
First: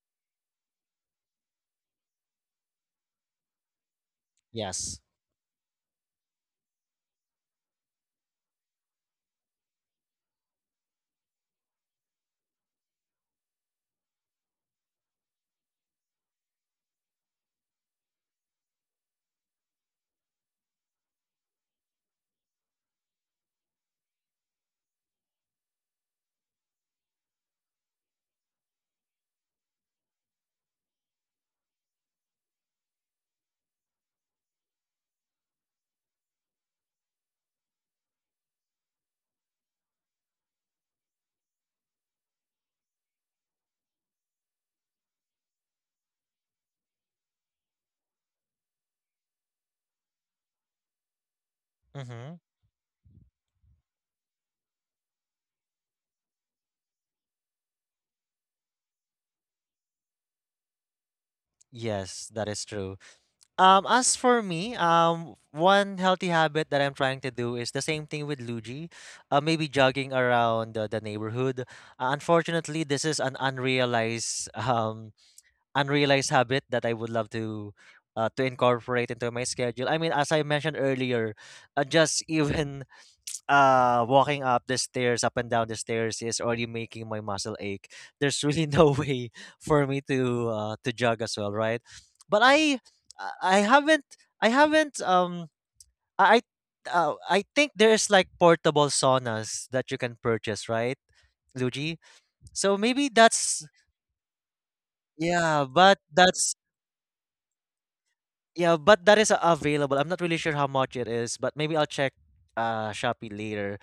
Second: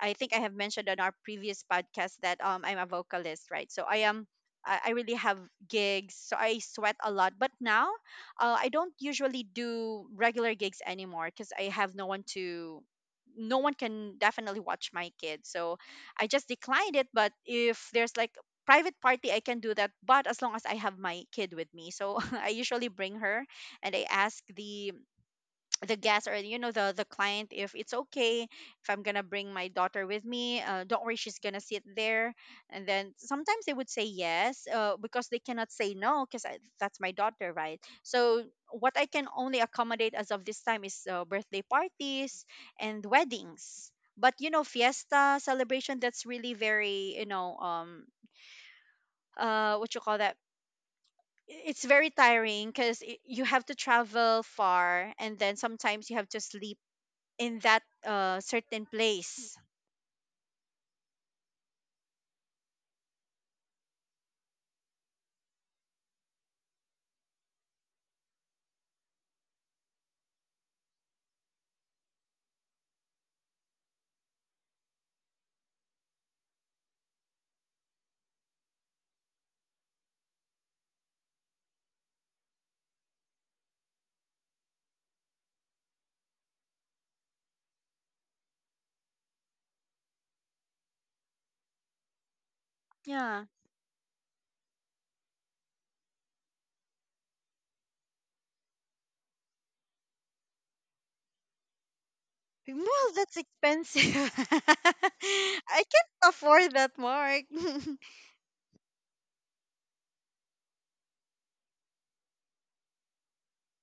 Speaker 2: I think I have mentioned on our previous podcast that I'm a vocalist, right? So I am. I
Speaker 1: Yes.
Speaker 2: really have gigs, so I sweat a lot. But now, I don't usually do regular gigs anymore because I have no one to. No one can definitely watch my kid, so I just declined it. But if there's like private party, I can do that, but as long as I have my kid with me. So I usually bring her, and I ask the guest, or you know, the client if it's okay if I'm gonna bring my daughter with me. Don't worry, she's gonna sit there. And then sometimes they would say yes, because they cannot say no, because that's my daughter, right? So what I can only accommodate as of this time is birthday parties and weddings. But you know, fiesta celebration, that's really very, you know, what you call that, it's very
Speaker 1: Mm-hmm.
Speaker 2: tiring because you have to travel far and then sometimes you have to sleep in that certain place.
Speaker 1: Yes, that is true. As for me, one healthy habit that I'm trying to do is the same thing with Luigi, maybe jogging around the neighborhood. Unfortunately, this is an unrealized unrealized habit that I would love to incorporate into my schedule. I mean, as I mentioned earlier, just even walking up the stairs, up and down the stairs, is already making my muscle ache. There's really no way for me to jog as well, right? But
Speaker 2: Yeah,
Speaker 1: I haven't I haven't I I think there's like portable saunas that you can purchase, right, Luigi? So maybe
Speaker 2: well, that's
Speaker 1: that's,
Speaker 2: expensive.
Speaker 1: yeah,
Speaker 2: I
Speaker 1: but
Speaker 2: can't
Speaker 1: that's,
Speaker 2: afford that, Mark.
Speaker 1: yeah, but that is available. I'm not really sure how much it is, but maybe I'll check Shopee later.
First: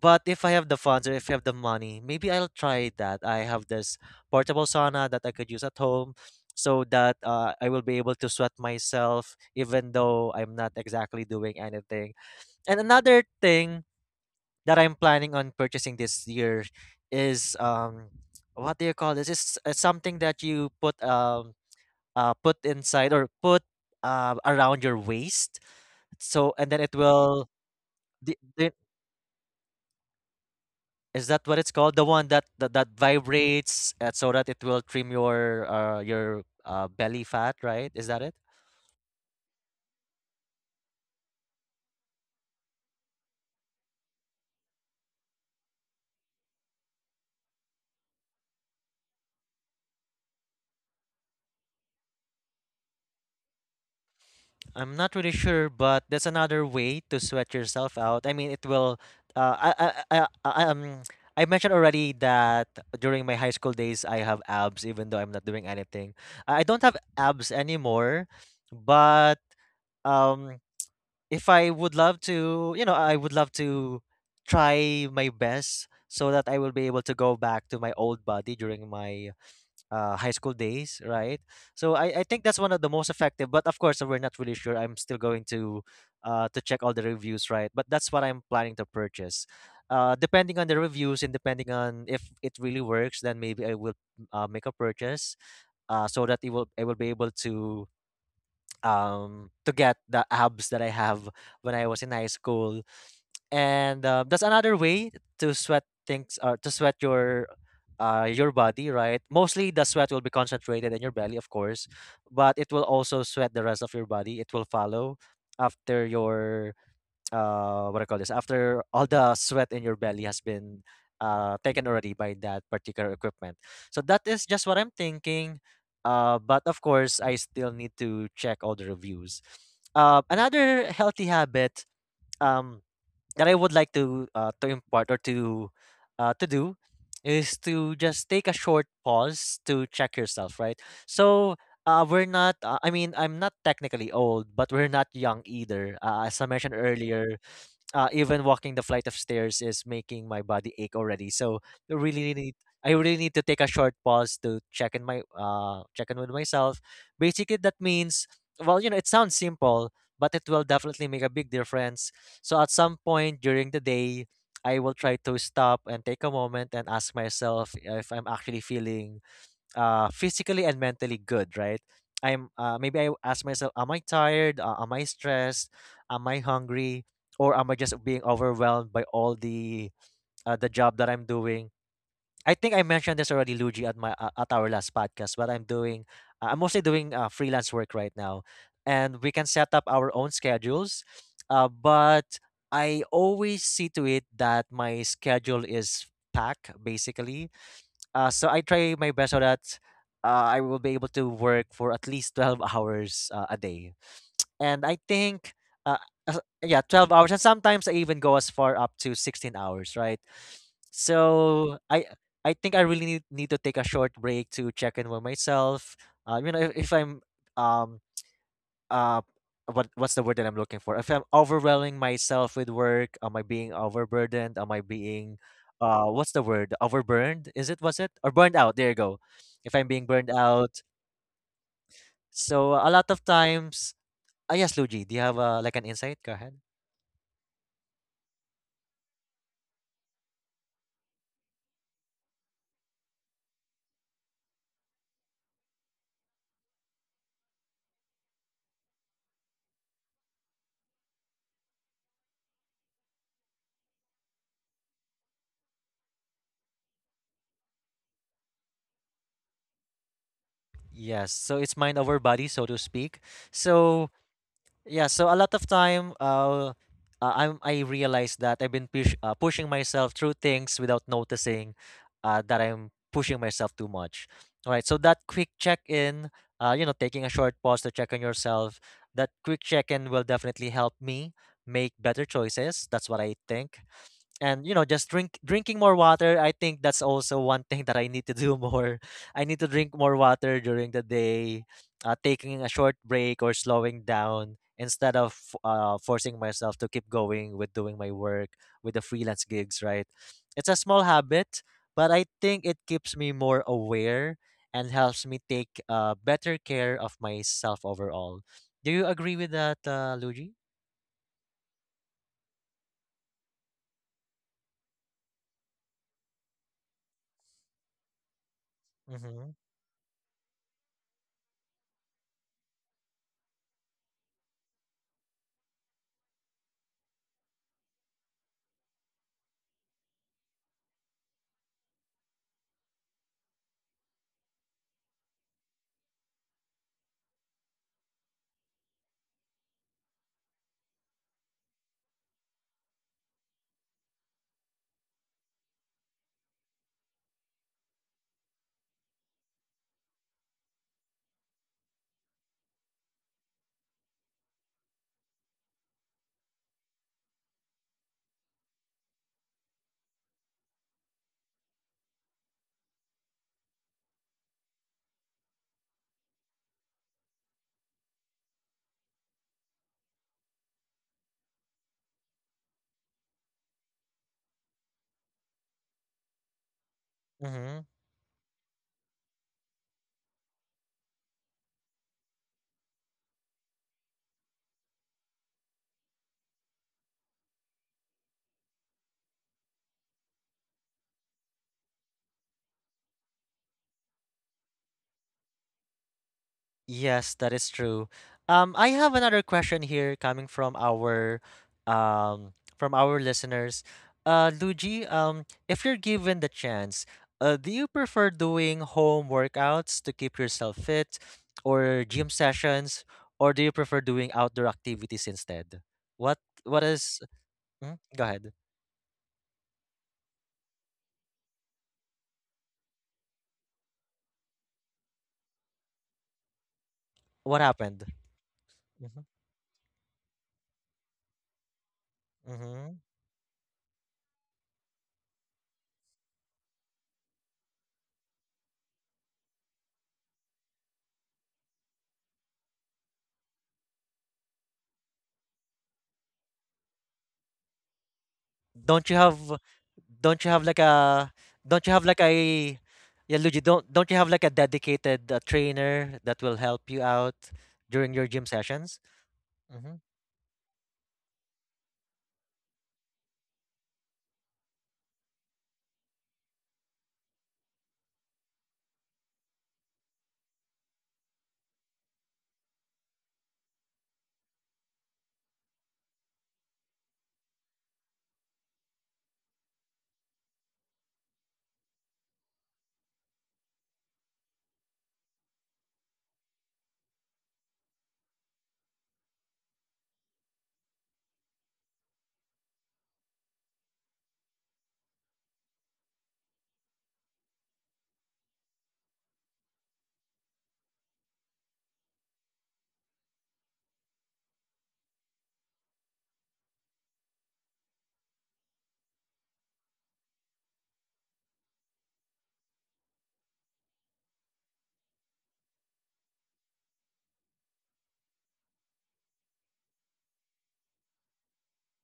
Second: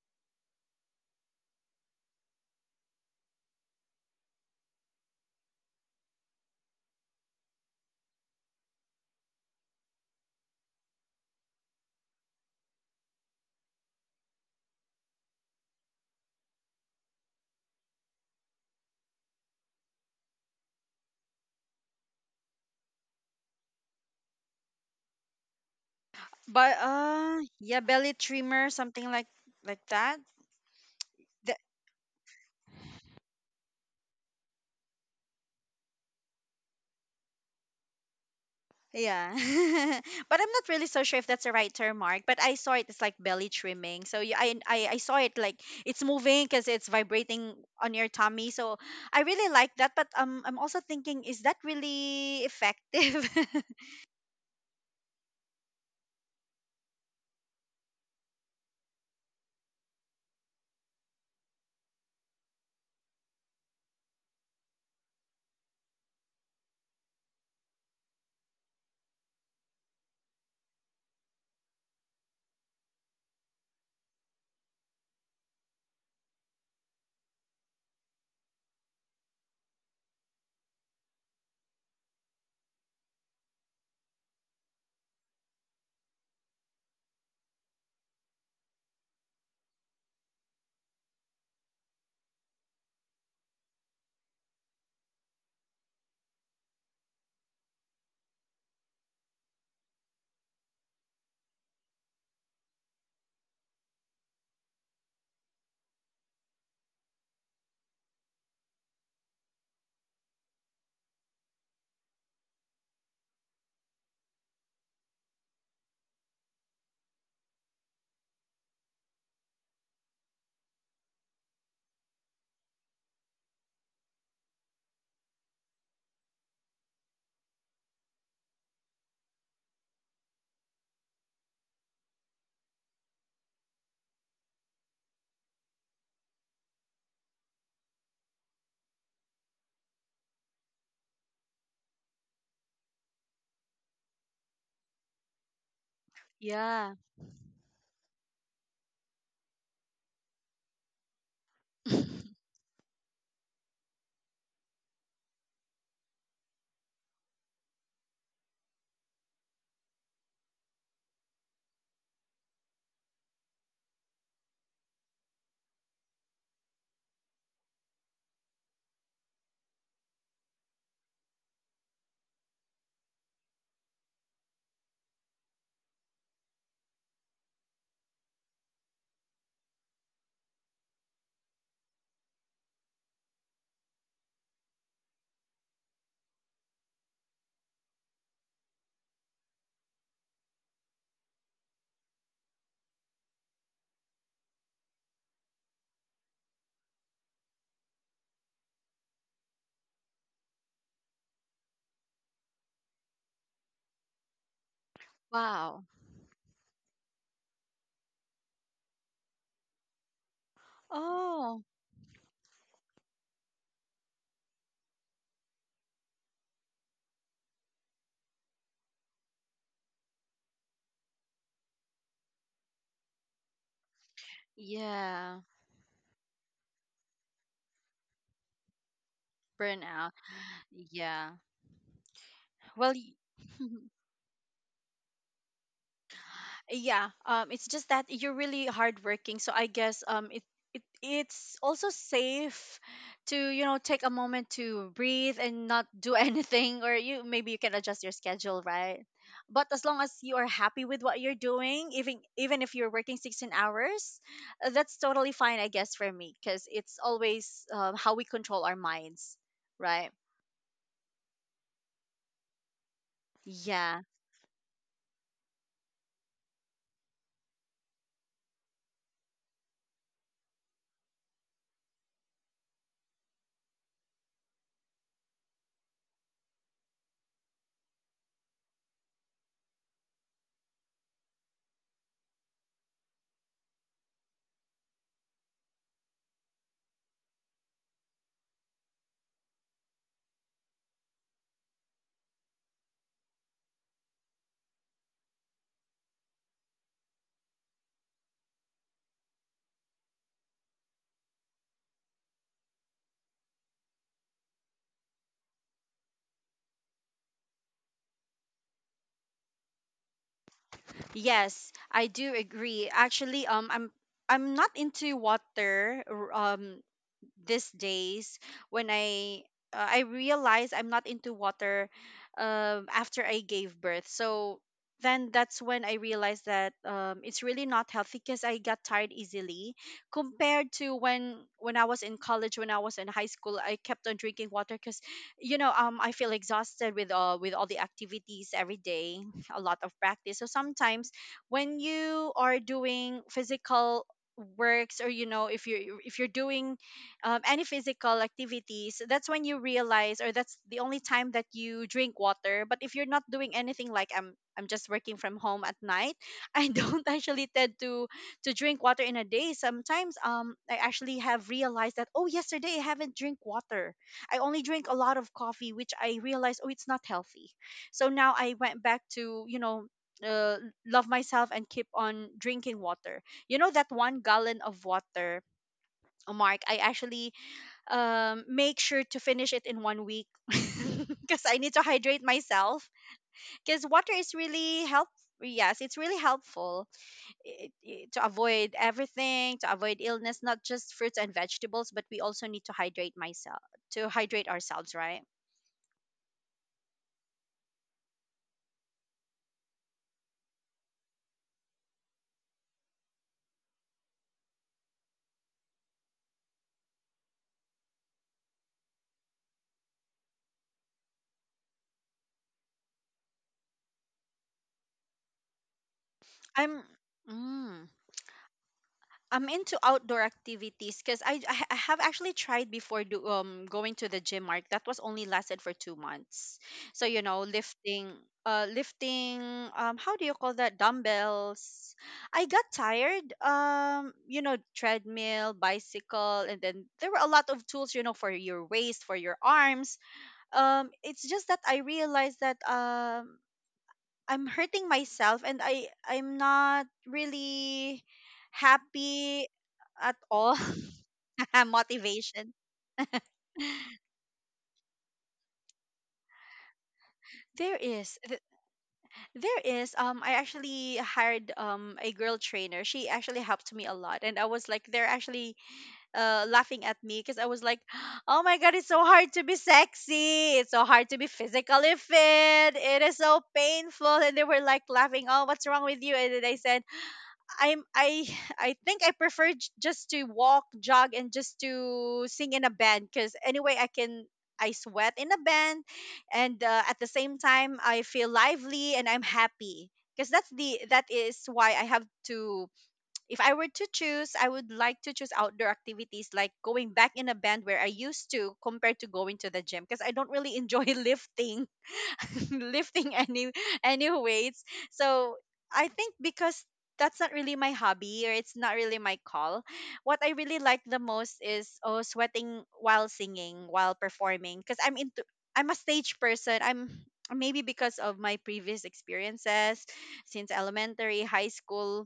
Speaker 1: But if I have the funds or if I have the money, maybe I'll try that. I have this portable sauna that I could use at home so that I will be able to sweat myself even though I'm not exactly doing anything. And another thing that I'm planning on purchasing this year is what do you call this? It's something that you put put inside or put around your waist. So and
Speaker 2: but
Speaker 1: then it
Speaker 2: uh
Speaker 1: will
Speaker 2: yeah, belly trimmer,
Speaker 1: the,
Speaker 2: something like that.
Speaker 1: is that what it's called? The one that vibrates so that it will trim your belly fat, right? Is that it?
Speaker 2: Yeah. But I'm not really so sure if that's the right term, Mark. But I saw it, it's like belly trimming. So yeah, I saw it, like it's moving because it's vibrating on your tummy. So I really like that. But I'm also thinking, is that really effective?
Speaker 1: I'm not really sure, but that's another way to sweat yourself out. I mean, it will. Uh, I, I, I, I, um, I mentioned already that during my high school days, I have abs, even though I'm not doing anything. I don't have abs anymore, but um if I would love to, you know, I would love to try my best so that I will be able to go back to my old body during my high school days, right? So I think that's one of the most effective. But of course, we're not really sure. I'm still going to check all the reviews, right? But that's what I'm planning to purchase. Depending on the reviews and depending on if it really works, then maybe I will make a purchase so that it will I will be able to get the abs that I have when I was in high school. And that's another way to sweat things or to sweat your body, right? Mostly the sweat will be concentrated in your belly, of course, but it will also sweat the rest of your body. It will follow after your what I call this, after all the sweat in your belly has been taken already by that particular equipment. So that is just what I'm thinking. But of course, I still need to check all the reviews. Another healthy habit um, that I would like to impart or to do is to just take a short pause to check yourself, right? So, we're not. I mean, I'm not technically old, but we're not young either. As I mentioned
Speaker 2: Yeah.
Speaker 1: earlier, even walking the flight of stairs is making my body ache already. So I really need I really need to take a short pause to check in with myself. Basically, that means, well, it sounds simple, but it will definitely make a big difference. So at some point during the day, I will try to stop and take a moment and ask myself if I'm actually feeling physically and mentally good, right? I'm Maybe I ask myself, am I tired? Am I stressed? Am I hungry? Or am I just being overwhelmed by all the job that I'm doing? I think I mentioned this already, Luigi, at our last podcast. But I'm mostly doing freelance work right now, and we can set up our own schedules. But I always see to it that my schedule is packed, basically, so I try my best so that uh, I will be able to work for at least 12 hours a day. And I think,
Speaker 2: Wow.
Speaker 1: uh, yeah, 12 hours. And sometimes I even go as far up to 16 hours, right?
Speaker 2: Oh,
Speaker 1: So I think I really need to take a short break to check in with myself. If, I'm um uh what's the word that I'm looking for? If I'm overwhelming myself with work, am I being overburdened? Am I being
Speaker 2: yeah.
Speaker 1: what's the word? Overburned? Is it, was it? Or burned out. There you go. If I'm being
Speaker 2: Burnout.
Speaker 1: burned out.
Speaker 2: Yeah.
Speaker 1: So a
Speaker 2: Well,
Speaker 1: lot of times, yes, Luigi, do you have like an insight? Go ahead.
Speaker 2: Yeah, it's just that you're really hardworking, so I guess, it it's also safe to, you know, take a moment to breathe and not do anything, or you maybe you can adjust your schedule, right? But as long as you are happy with what you're doing, even if you're working 16 hours, that's totally fine, I guess, for me, because it's always, how we control our minds, right?
Speaker 1: Yes. So it's mind over body, so to speak.
Speaker 2: Yeah.
Speaker 1: So, yeah, so a lot of time, I realized that I've been pushing myself through things without noticing, that I'm pushing myself too much. All right, so that quick check in, taking a short pause to check on yourself, that quick check in will definitely help me make better choices. That's what I think. And you know just drinking more water. I think that's also one thing that I need to do more. I need to drink more water during the day. Taking a short break or slowing down instead of forcing myself to keep going with doing my work with the freelance gigs, right? It's a small habit, but I think it keeps me more aware and helps me take better care of myself overall. Do you agree with that, Luigi?
Speaker 2: Yes, I do agree. Actually, I'm not into water these days when
Speaker 1: Mm-hmm.
Speaker 2: I realized I'm not into water after I gave birth. So then that's when I realized that it's really not healthy because I got tired easily compared to when I was in college, when I was in high school. I kept on drinking water because, you know, I feel exhausted with all the activities every day, a lot of practice. So sometimes when you are doing physical works, or you know, if you, if you're doing any physical activities, that's when you realize, or that's the only time that you drink water. But if you're not doing anything, like I'm just working from home at night, I don't actually tend to drink water in a day. Sometimes, I actually have realized that, oh, yesterday I haven't drink water. I only drink a lot of coffee, which I realized, oh, it's not healthy. So now I went back to, you know. Uh, Love myself and keep on drinking water. You know that 1 gallon of water, Mark. I actually
Speaker 1: Mm-hmm.
Speaker 2: make sure to finish it in 1 week because I need to hydrate myself. Because water is really help. Yes, it's really helpful to avoid everything, to avoid illness, not just fruits and vegetables, but we also need to hydrate myself, to hydrate ourselves, right?
Speaker 1: Yes, that is true. I have another question here coming from our listeners. Luigi, if you're given the chance, do you prefer doing home workouts to keep yourself fit, or gym sessions, or do you prefer doing outdoor activities instead? What what
Speaker 2: I'm.
Speaker 1: is?
Speaker 2: Mm.
Speaker 1: Mm, go ahead.
Speaker 2: I'm into outdoor activities because, I have actually tried before going to the gym, Mark. That was only lasted for 2 months. So you know,
Speaker 1: What happened?
Speaker 2: lifting, uh
Speaker 1: Mm-hmm.
Speaker 2: lifting how do you call that, dumbbells. I got
Speaker 1: Mm-hmm.
Speaker 2: tired. You know, treadmill, bicycle, and then there were a lot of tools, you know, for your waist, for your arms. It's just that I realized that I'm hurting myself, and I'm not really
Speaker 1: Don't you have
Speaker 2: happy at
Speaker 1: don't you
Speaker 2: all.
Speaker 1: have like a don't you have like
Speaker 2: Motivation.
Speaker 1: a Yeah, Luigi, don't you have like a dedicated trainer that will help you out
Speaker 2: There
Speaker 1: during
Speaker 2: is
Speaker 1: your
Speaker 2: th-
Speaker 1: gym sessions?
Speaker 2: there is
Speaker 1: Mm-hmm.
Speaker 2: I actually hired a girl trainer. She actually helped me a lot, and I was like, they're actually laughing at me, cuz I was like, "Oh my god, it's so hard to be sexy. It's so hard to be physically fit. It is so painful." And they were like laughing, "Oh, what's wrong with you?" And then I said, I'm I I think I prefer just to walk, jog, and just to sing in a band, because anyway I can I sweat in a band, and at the same time I feel lively and I'm happy because that's the that is why I have to. If I were to choose, I would like to choose outdoor activities like going back in a band where I used to, compared to going to the gym, because I don't really enjoy lifting. Lifting any weights. So I think because that's not really my hobby, or it's not really my call. What I really like the most is, oh, sweating while singing, while performing, because I'm a stage person. I'm maybe because of my previous experiences since elementary, high school,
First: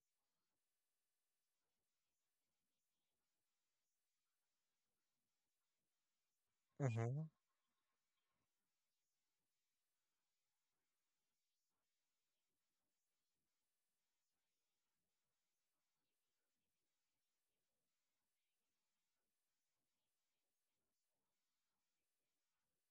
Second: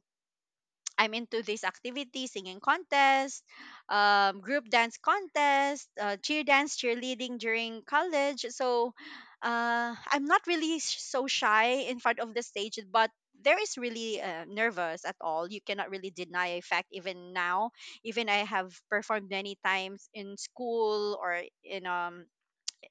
Speaker 2: I'm into these activities, singing contest, group dance contest, cheer dance,
Speaker 1: Mm-hmm.
Speaker 2: cheerleading during college. So I'm not really so shy in front of the stage, but there is really nervous at all. You cannot really deny a fact even now. Even I have performed many times in school or in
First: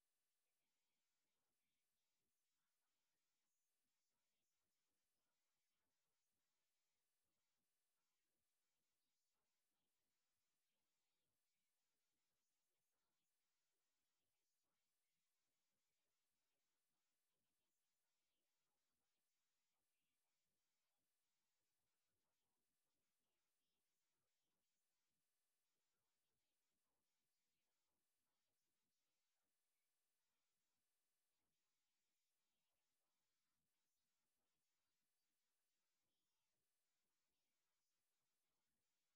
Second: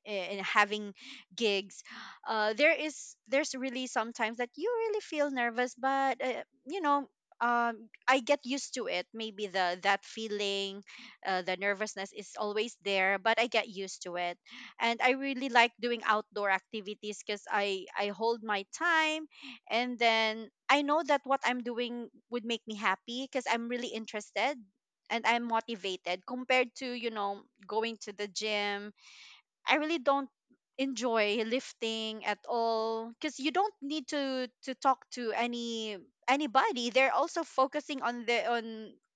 Speaker 2: and having gigs there's really sometimes that you really feel nervous but I get used to it, maybe the that feeling, the nervousness is always there, but I get used to it. And I really like doing outdoor activities because I hold my time, and then I know that what I'm doing would make me happy because I'm really interested and I'm motivated compared to, you know, going to the gym. I really don't enjoy lifting at all because you don't need to talk to anybody. They're also focusing on the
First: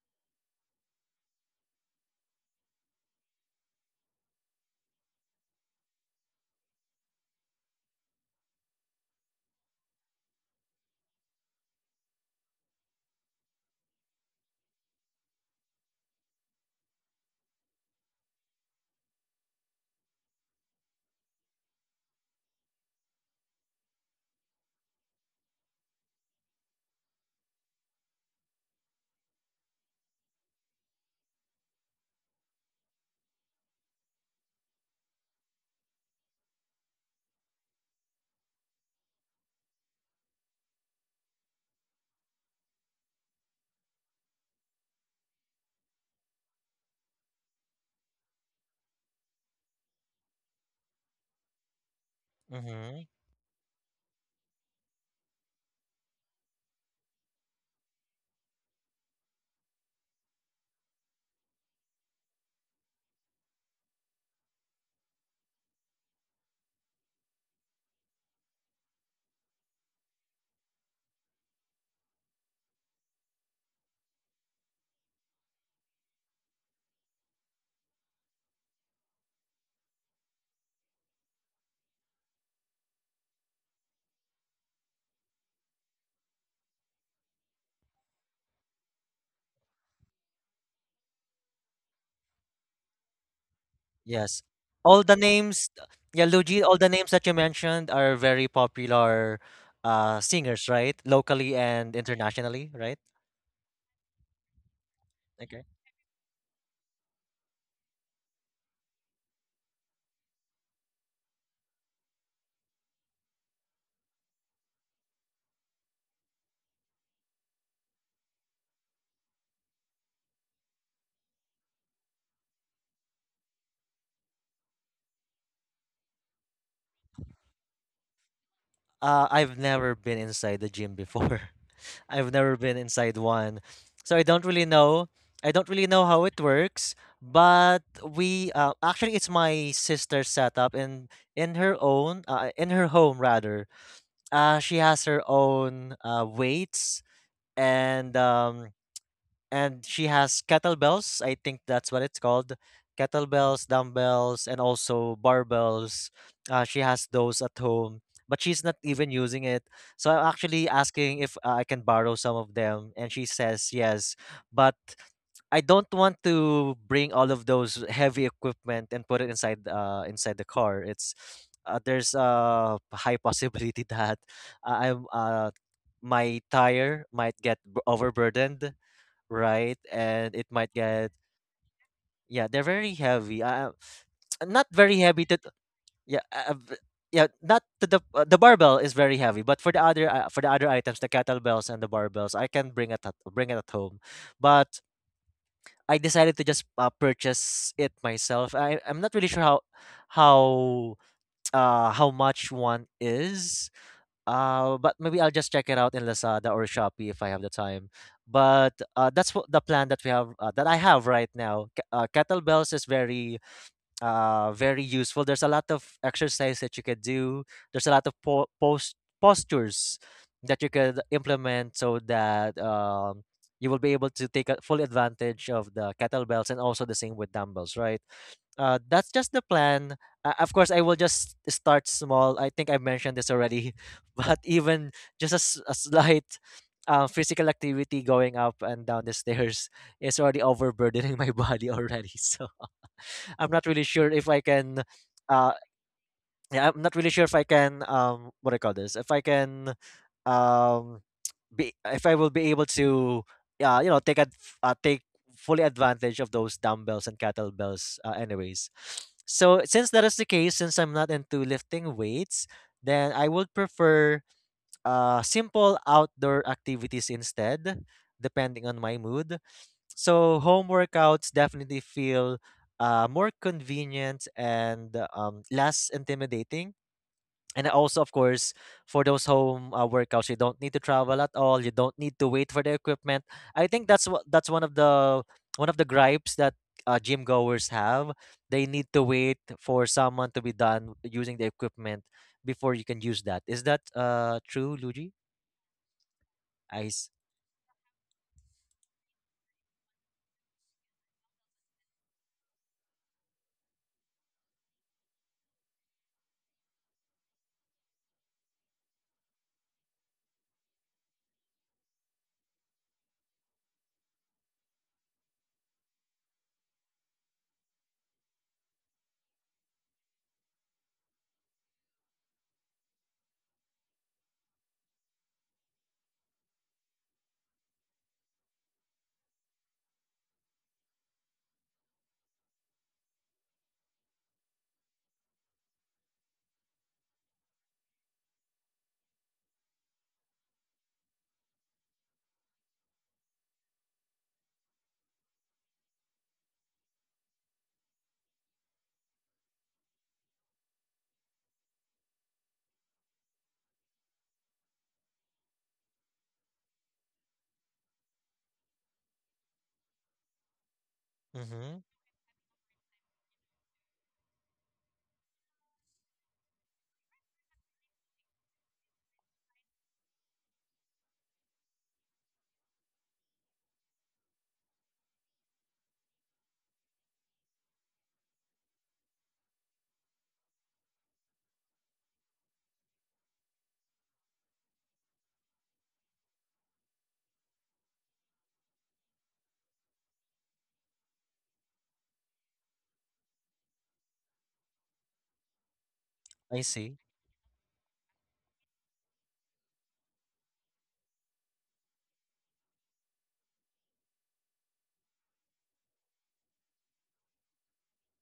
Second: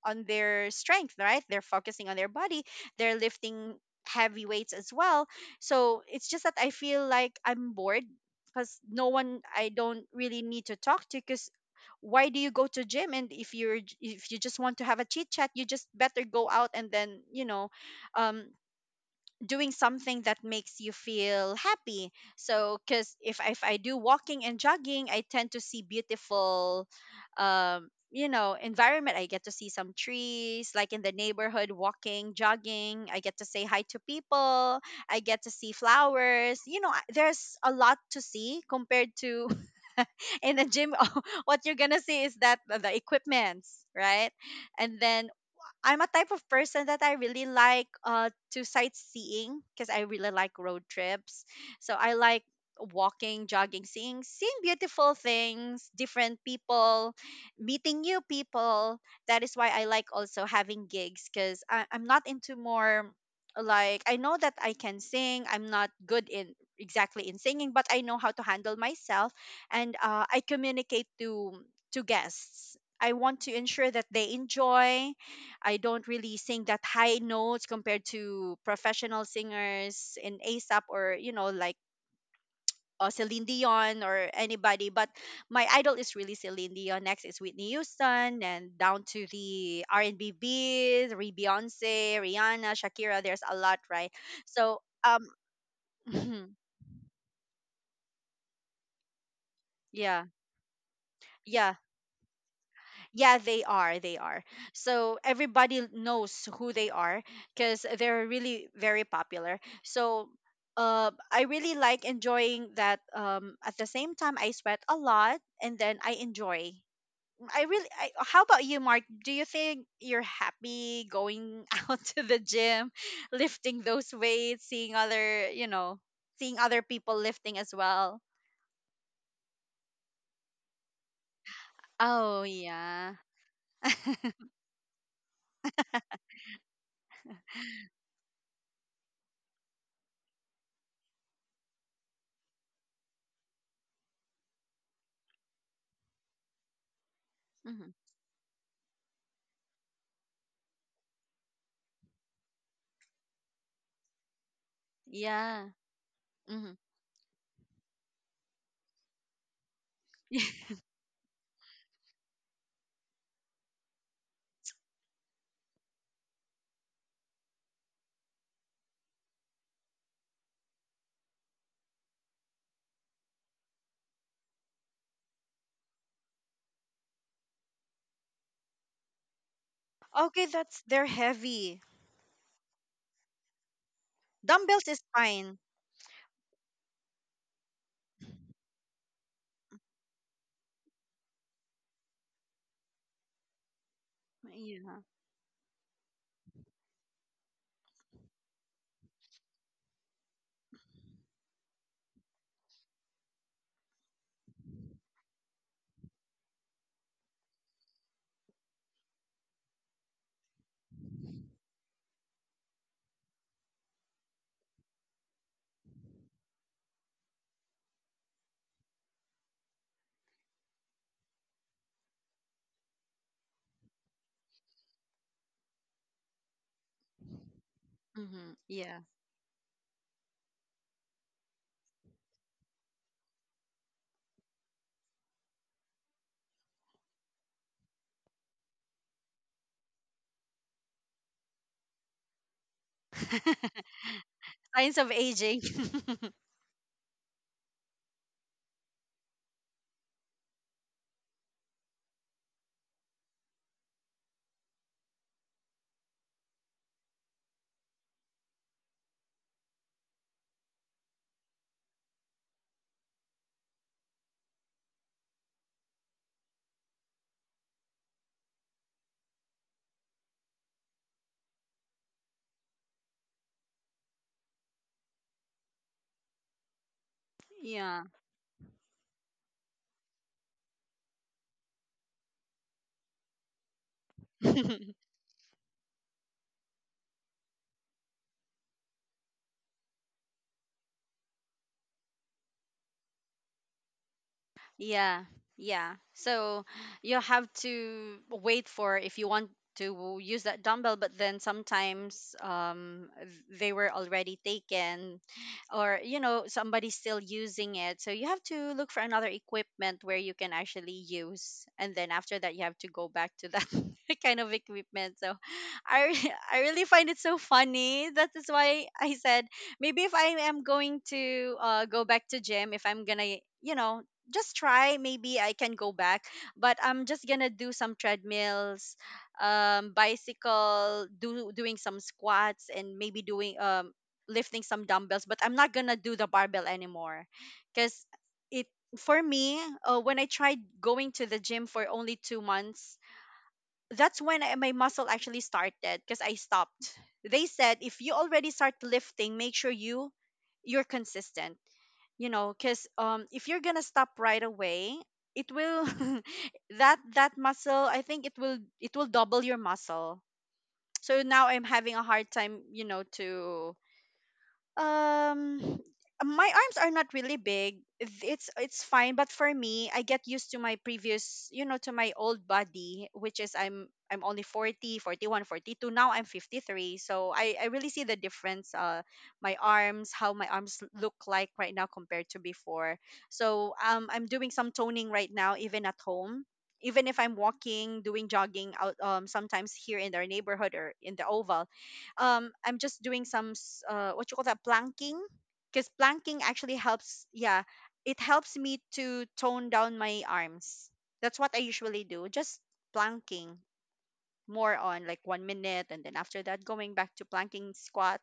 Speaker 2: on their strength, right? They're focusing on their body. They're lifting heavy weights as well. So it's just that I feel like I'm bored because no one I don't really need to talk to because why do you go to gym? And if you're if you just want to have a chit chat, you just better go out and then, you know, um doing something that makes you feel happy. So because if I do walking and jogging, I tend to see beautiful, you know, environment. I get to see some trees like in the neighborhood walking, jogging. I get to say hi to people, I get to see flowers. You know, there's a lot to see compared to in the gym. What you're gonna see is that the equipments, right? And then I'm a type of person that I really like to sightseeing because I really like road trips. So I like
Speaker 1: Mm-hmm.
Speaker 2: walking, jogging, seeing beautiful things, different people, meeting new people. That is why I like also having gigs because I'm not into more, like, I know that I can sing. I'm not good in exactly in singing, but I know how to handle myself, and I communicate to guests. I want to ensure that they enjoy. I don't really sing that high notes compared to professional singers in ASAP or, you know, like Celine Dion or anybody. But my idol is really Celine Dion. Next is Whitney Houston, and down to the R and B B's, Re Beyonce, Rihanna, Shakira. There's a lot, right?
Speaker 1: Yes.
Speaker 2: So
Speaker 1: All the names, yeah, Luigi, all the names that you mentioned are very popular
Speaker 2: yeah,
Speaker 1: singers, right? Locally
Speaker 2: yeah.
Speaker 1: and internationally, right?
Speaker 2: Yeah, they are. They are. So everybody knows who they are because they're really very popular. So I really like enjoying that. At the same time, I sweat a lot and then I enjoy. How about you, Mark? Do you think you're happy going out to the gym, lifting those weights, seeing other, you know, seeing other people lifting as well?
Speaker 1: I've never been inside the gym before. I've
Speaker 2: Oh,
Speaker 1: never been
Speaker 2: yeah.
Speaker 1: inside one. So I don't really know. I don't really know how it works, but we actually it's my sister's setup in her home, rather. She has her own weights,
Speaker 2: hmm
Speaker 1: and and she has kettlebells. I think that's what it's called. Kettlebells, dumbbells, and also
Speaker 2: Yeah.
Speaker 1: barbells.
Speaker 2: hmm
Speaker 1: She has those at home, but she's not even using it. So I'm actually asking if I can borrow some of them, and she says yes. But I don't want to bring all of those heavy equipment and put it inside the car. It's There's a high possibility that I'm my tire might get overburdened, right? And
Speaker 2: Okay,
Speaker 1: it might
Speaker 2: that's, they're
Speaker 1: get,
Speaker 2: heavy.
Speaker 1: yeah, they're very heavy. Not
Speaker 2: Dumbbells
Speaker 1: very
Speaker 2: is
Speaker 1: heavy to,
Speaker 2: fine.
Speaker 1: yeah, yeah, not to the barbell is very heavy, but for the other items, the kettlebells and the barbells, I can bring it at home. But
Speaker 2: Yeah.
Speaker 1: I decided to just purchase it myself. I'm not really sure how how much one is, but maybe I'll just check it out in Lazada or Shopee if I have the time. But that's what the plan that I have right now. Kettlebells is very useful. There's a lot of exercise that you can do. There's a lot of postures that you could implement so that you will be able to take a full advantage of the kettlebells and also the same with dumbbells, right?
Speaker 2: hmm Yeah.
Speaker 1: That's just the plan. Of course, I will just start small. I think I mentioned this already, but even just a slight physical activity going up and down the stairs is already overburdening my body already. So I'm not really sure if I can.
Speaker 2: Signs of
Speaker 1: Uh,
Speaker 2: aging.
Speaker 1: yeah, I'm not really sure if I can. What do I call this? If I can. Um, be if I will be able to uh, you know take ad- take fully advantage of those dumbbells and kettlebells anyways. So since that is the case, since I'm not into lifting weights, then I would prefer simple outdoor activities instead, depending on my mood. So home workouts definitely feel more convenient and less intimidating, and also,
Speaker 2: Yeah.
Speaker 1: of course, for those home workouts, you don't need to travel at all. You don't need to wait for the equipment. I think that's one of the gripes that gym goers have. They need to wait for someone to be done using the equipment before you can use that. Is that true, Luigi?
Speaker 2: Yeah, yeah. So
Speaker 1: I s-
Speaker 2: you have to wait for, if you want to use that dumbbell, but then sometimes they were already taken, or, you know, somebody's still using it. So you have to look for another equipment where you can actually use, and then after that you have to go back to that kind of equipment. So I really find it so funny. That is why I said maybe if I am going to, go back to gym, if I'm gonna, you know, just try, maybe I can go back, but I'm just gonna do some treadmills, bicycle, do doing some squats, and maybe doing lifting some dumbbells, but I'm not gonna do the barbell anymore because it, for me, when I tried going to the gym for only 2 months, that's when my muscle actually started because I stopped. They said if you already start lifting, make sure you're consistent, you know, because if you're gonna stop right away, it will that muscle, I think it will double your muscle. So now I'm
Speaker 1: mm-hmm.
Speaker 2: having a hard time, you know, to um, my arms are not really big. It's fine, but for me, I get used to my previous, you know, to my old body, which is I'm only 40, 41, 42. Now I'm 53. So I really see the difference, my arms, how my arms look like right now compared to before. So I'm doing some toning right now even at home. Even if I'm walking, doing jogging out, sometimes here in our neighborhood or in the oval, I'm just doing some what you call that, planking, because planking
Speaker 1: I
Speaker 2: actually
Speaker 1: see.
Speaker 2: helps, yeah, it helps me to tone down my arms. That's what I usually do, just planking, more on like 1 minute, and then after that going back to planking, squat.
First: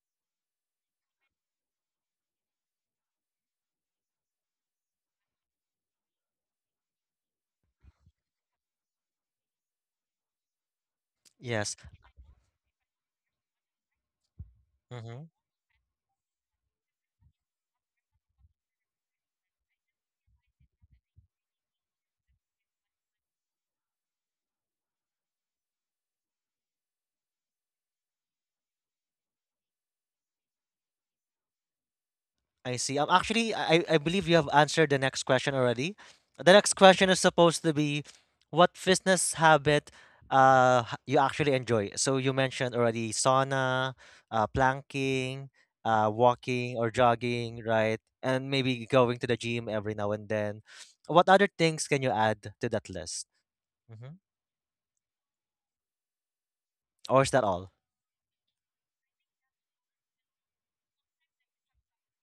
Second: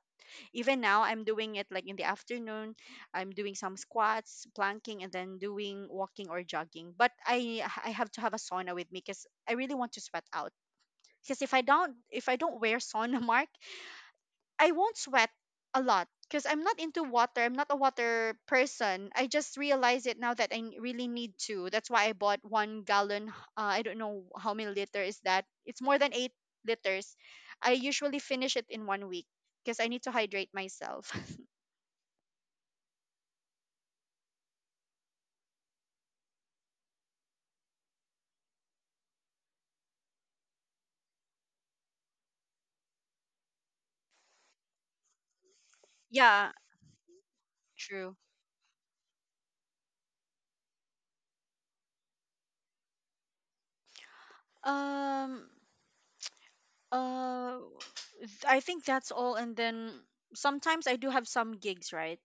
Speaker 2: Even now I'm doing it like in the afternoon. I'm doing some squats, planking, and then doing walking or jogging, but I have to have a sauna with me because I really want to sweat out. Because if I
Speaker 1: Yes.
Speaker 2: don't, if I don't wear sauna, Mark, I won't
Speaker 1: Mm-hmm.
Speaker 2: sweat a lot because I'm not into water. I'm not a water person. I just realize it now that really need to. That's why I bought 1 gallon. I don't know how many liter is that. It's more than 8 liters. I usually finish it in 1 week because I need to hydrate myself.
Speaker 1: I see. Actually, I believe you have answered the next question already. The next question is supposed to be what fitness habit you actually enjoy. So you mentioned already sauna, planking,
Speaker 2: Yeah,
Speaker 1: walking or jogging, right?
Speaker 2: true.
Speaker 1: And maybe going to the gym every now and then. What other things can you add to that list? hmm
Speaker 2: Um,
Speaker 1: Or is that
Speaker 2: uh,
Speaker 1: all?
Speaker 2: I think that's all. And then sometimes I do have some gigs, right?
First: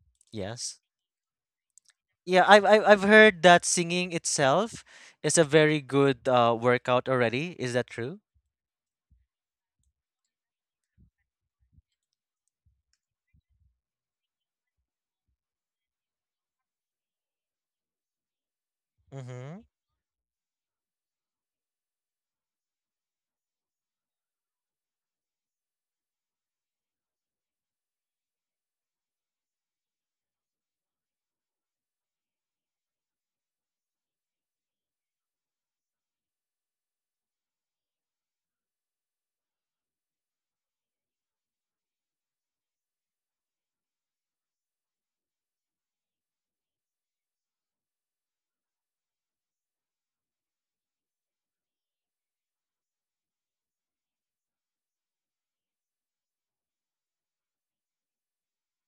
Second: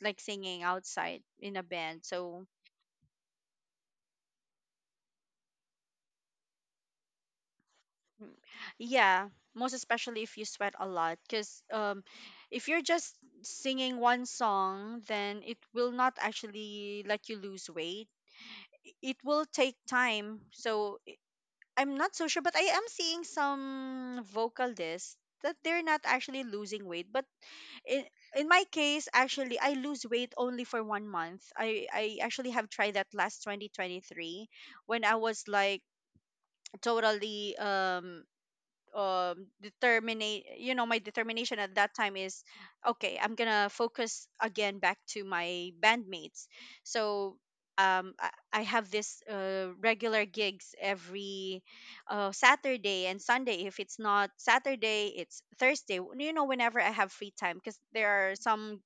Speaker 2: Like singing
Speaker 1: Yes.
Speaker 2: outside in a band.
Speaker 1: Yeah,
Speaker 2: So
Speaker 1: I've heard that singing itself is a very good workout already. Is that true?
Speaker 2: yeah, most especially if you sweat a lot, because if you're just singing one song, then it will not actually let you lose weight. It will
Speaker 1: Mm-hmm.
Speaker 2: take time. So I'm not so sure, but I am seeing some vocalists that they're not actually losing weight. But in in my case, actually, I lose weight only for 1 month. I actually have tried that last 2023 when I was like totally determinate, you know, my determination at that time is, okay, I'm gonna focus again back to my bandmates. So um i, I have this regular gigs every Saturday and Sunday. If it's not Saturday, it's Thursday, you know, whenever I have free time, because there are some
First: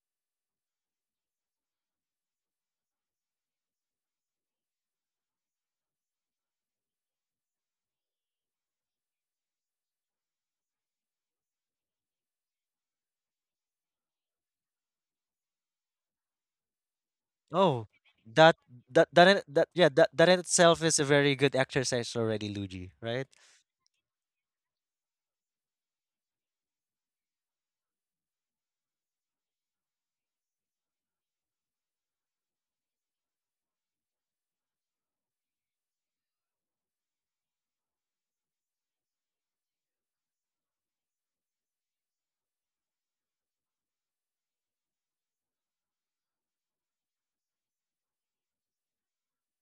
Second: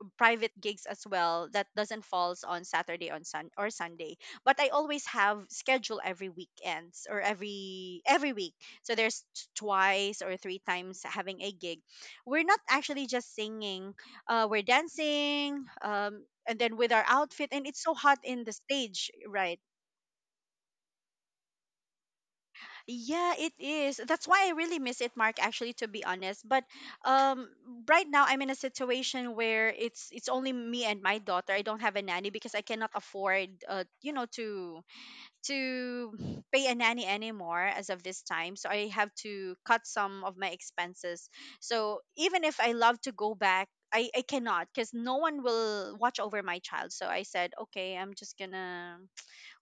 Speaker 2: private gigs as well that doesn't falls on Saturday on Sunday. But I always have schedule every weekends or every week. So there's twice or three times having a gig. We're not actually just singing. We're dancing. And then with our outfit, and it's
Speaker 1: Oh,
Speaker 2: so hot in the
Speaker 1: that that
Speaker 2: stage,
Speaker 1: that in-
Speaker 2: right?
Speaker 1: that yeah that that in itself is a very good exercise already, Luigi, right?
Speaker 2: Yeah, it is. That's why I really miss it, Mark, actually, to be honest. But um right now I'm in a situation where it's only me and my daughter. I don't have a nanny because I cannot afford, you know, to to pay a nanny anymore as of this time. So I have to cut some of my expenses. So even if I love to go back, I cannot because no one will watch over my child. So I said, okay, I'm just gonna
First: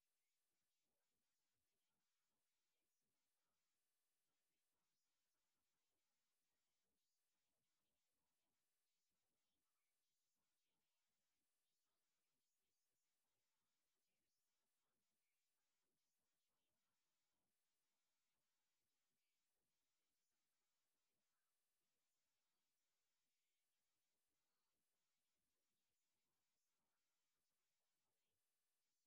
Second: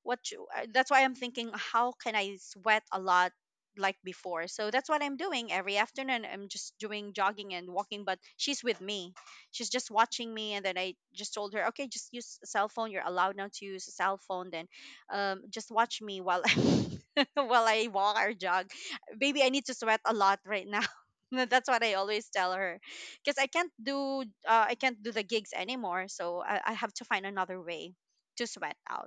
Speaker 2: that's why I'm thinking how can I sweat a lot like before. So that's what I'm doing every afternoon. I'm just doing jogging and walking, but she's with me. She's just watching me, and then I just told her, "Okay, just use a cell phone. You're allowed now to use a cell phone, then just watch me while while I walk or jog. Baby, I need to sweat a lot right now." That's what I always tell her because I can't do, I can't do the gigs anymore, so I have to find another way to sweat out.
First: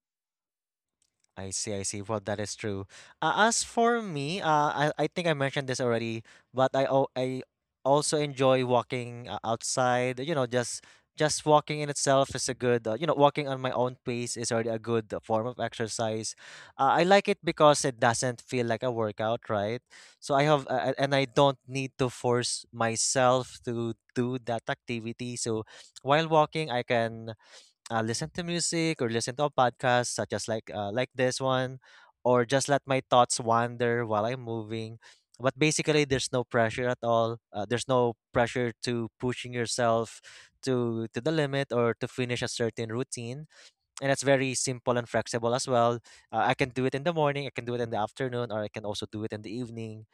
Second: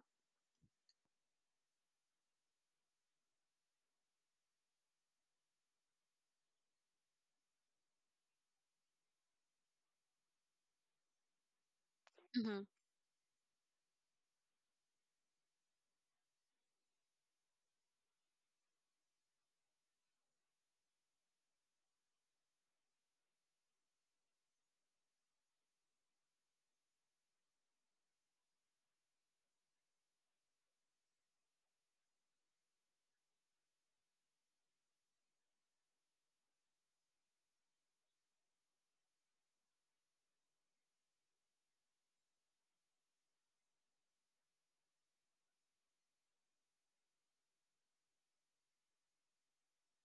Speaker 1: I see, I see. Well, that is true. As for me, I think I mentioned this already, but I also enjoy walking outside. You know, just walking in itself is a good. Walking on my own pace is already a good form of exercise. I like it because it doesn't feel like a workout, right? So I have, and I don't need to force myself to do that activity. So while walking, I can listen to music or listen to a podcast such as like this one, or just let my thoughts wander while I'm moving. But basically, there's no pressure at all. There's no pressure to pushing yourself to the limit or to finish a certain routine, and it's very simple and flexible as well. I can do it in the morning, I can do it in the afternoon, or I can also do it in the evening,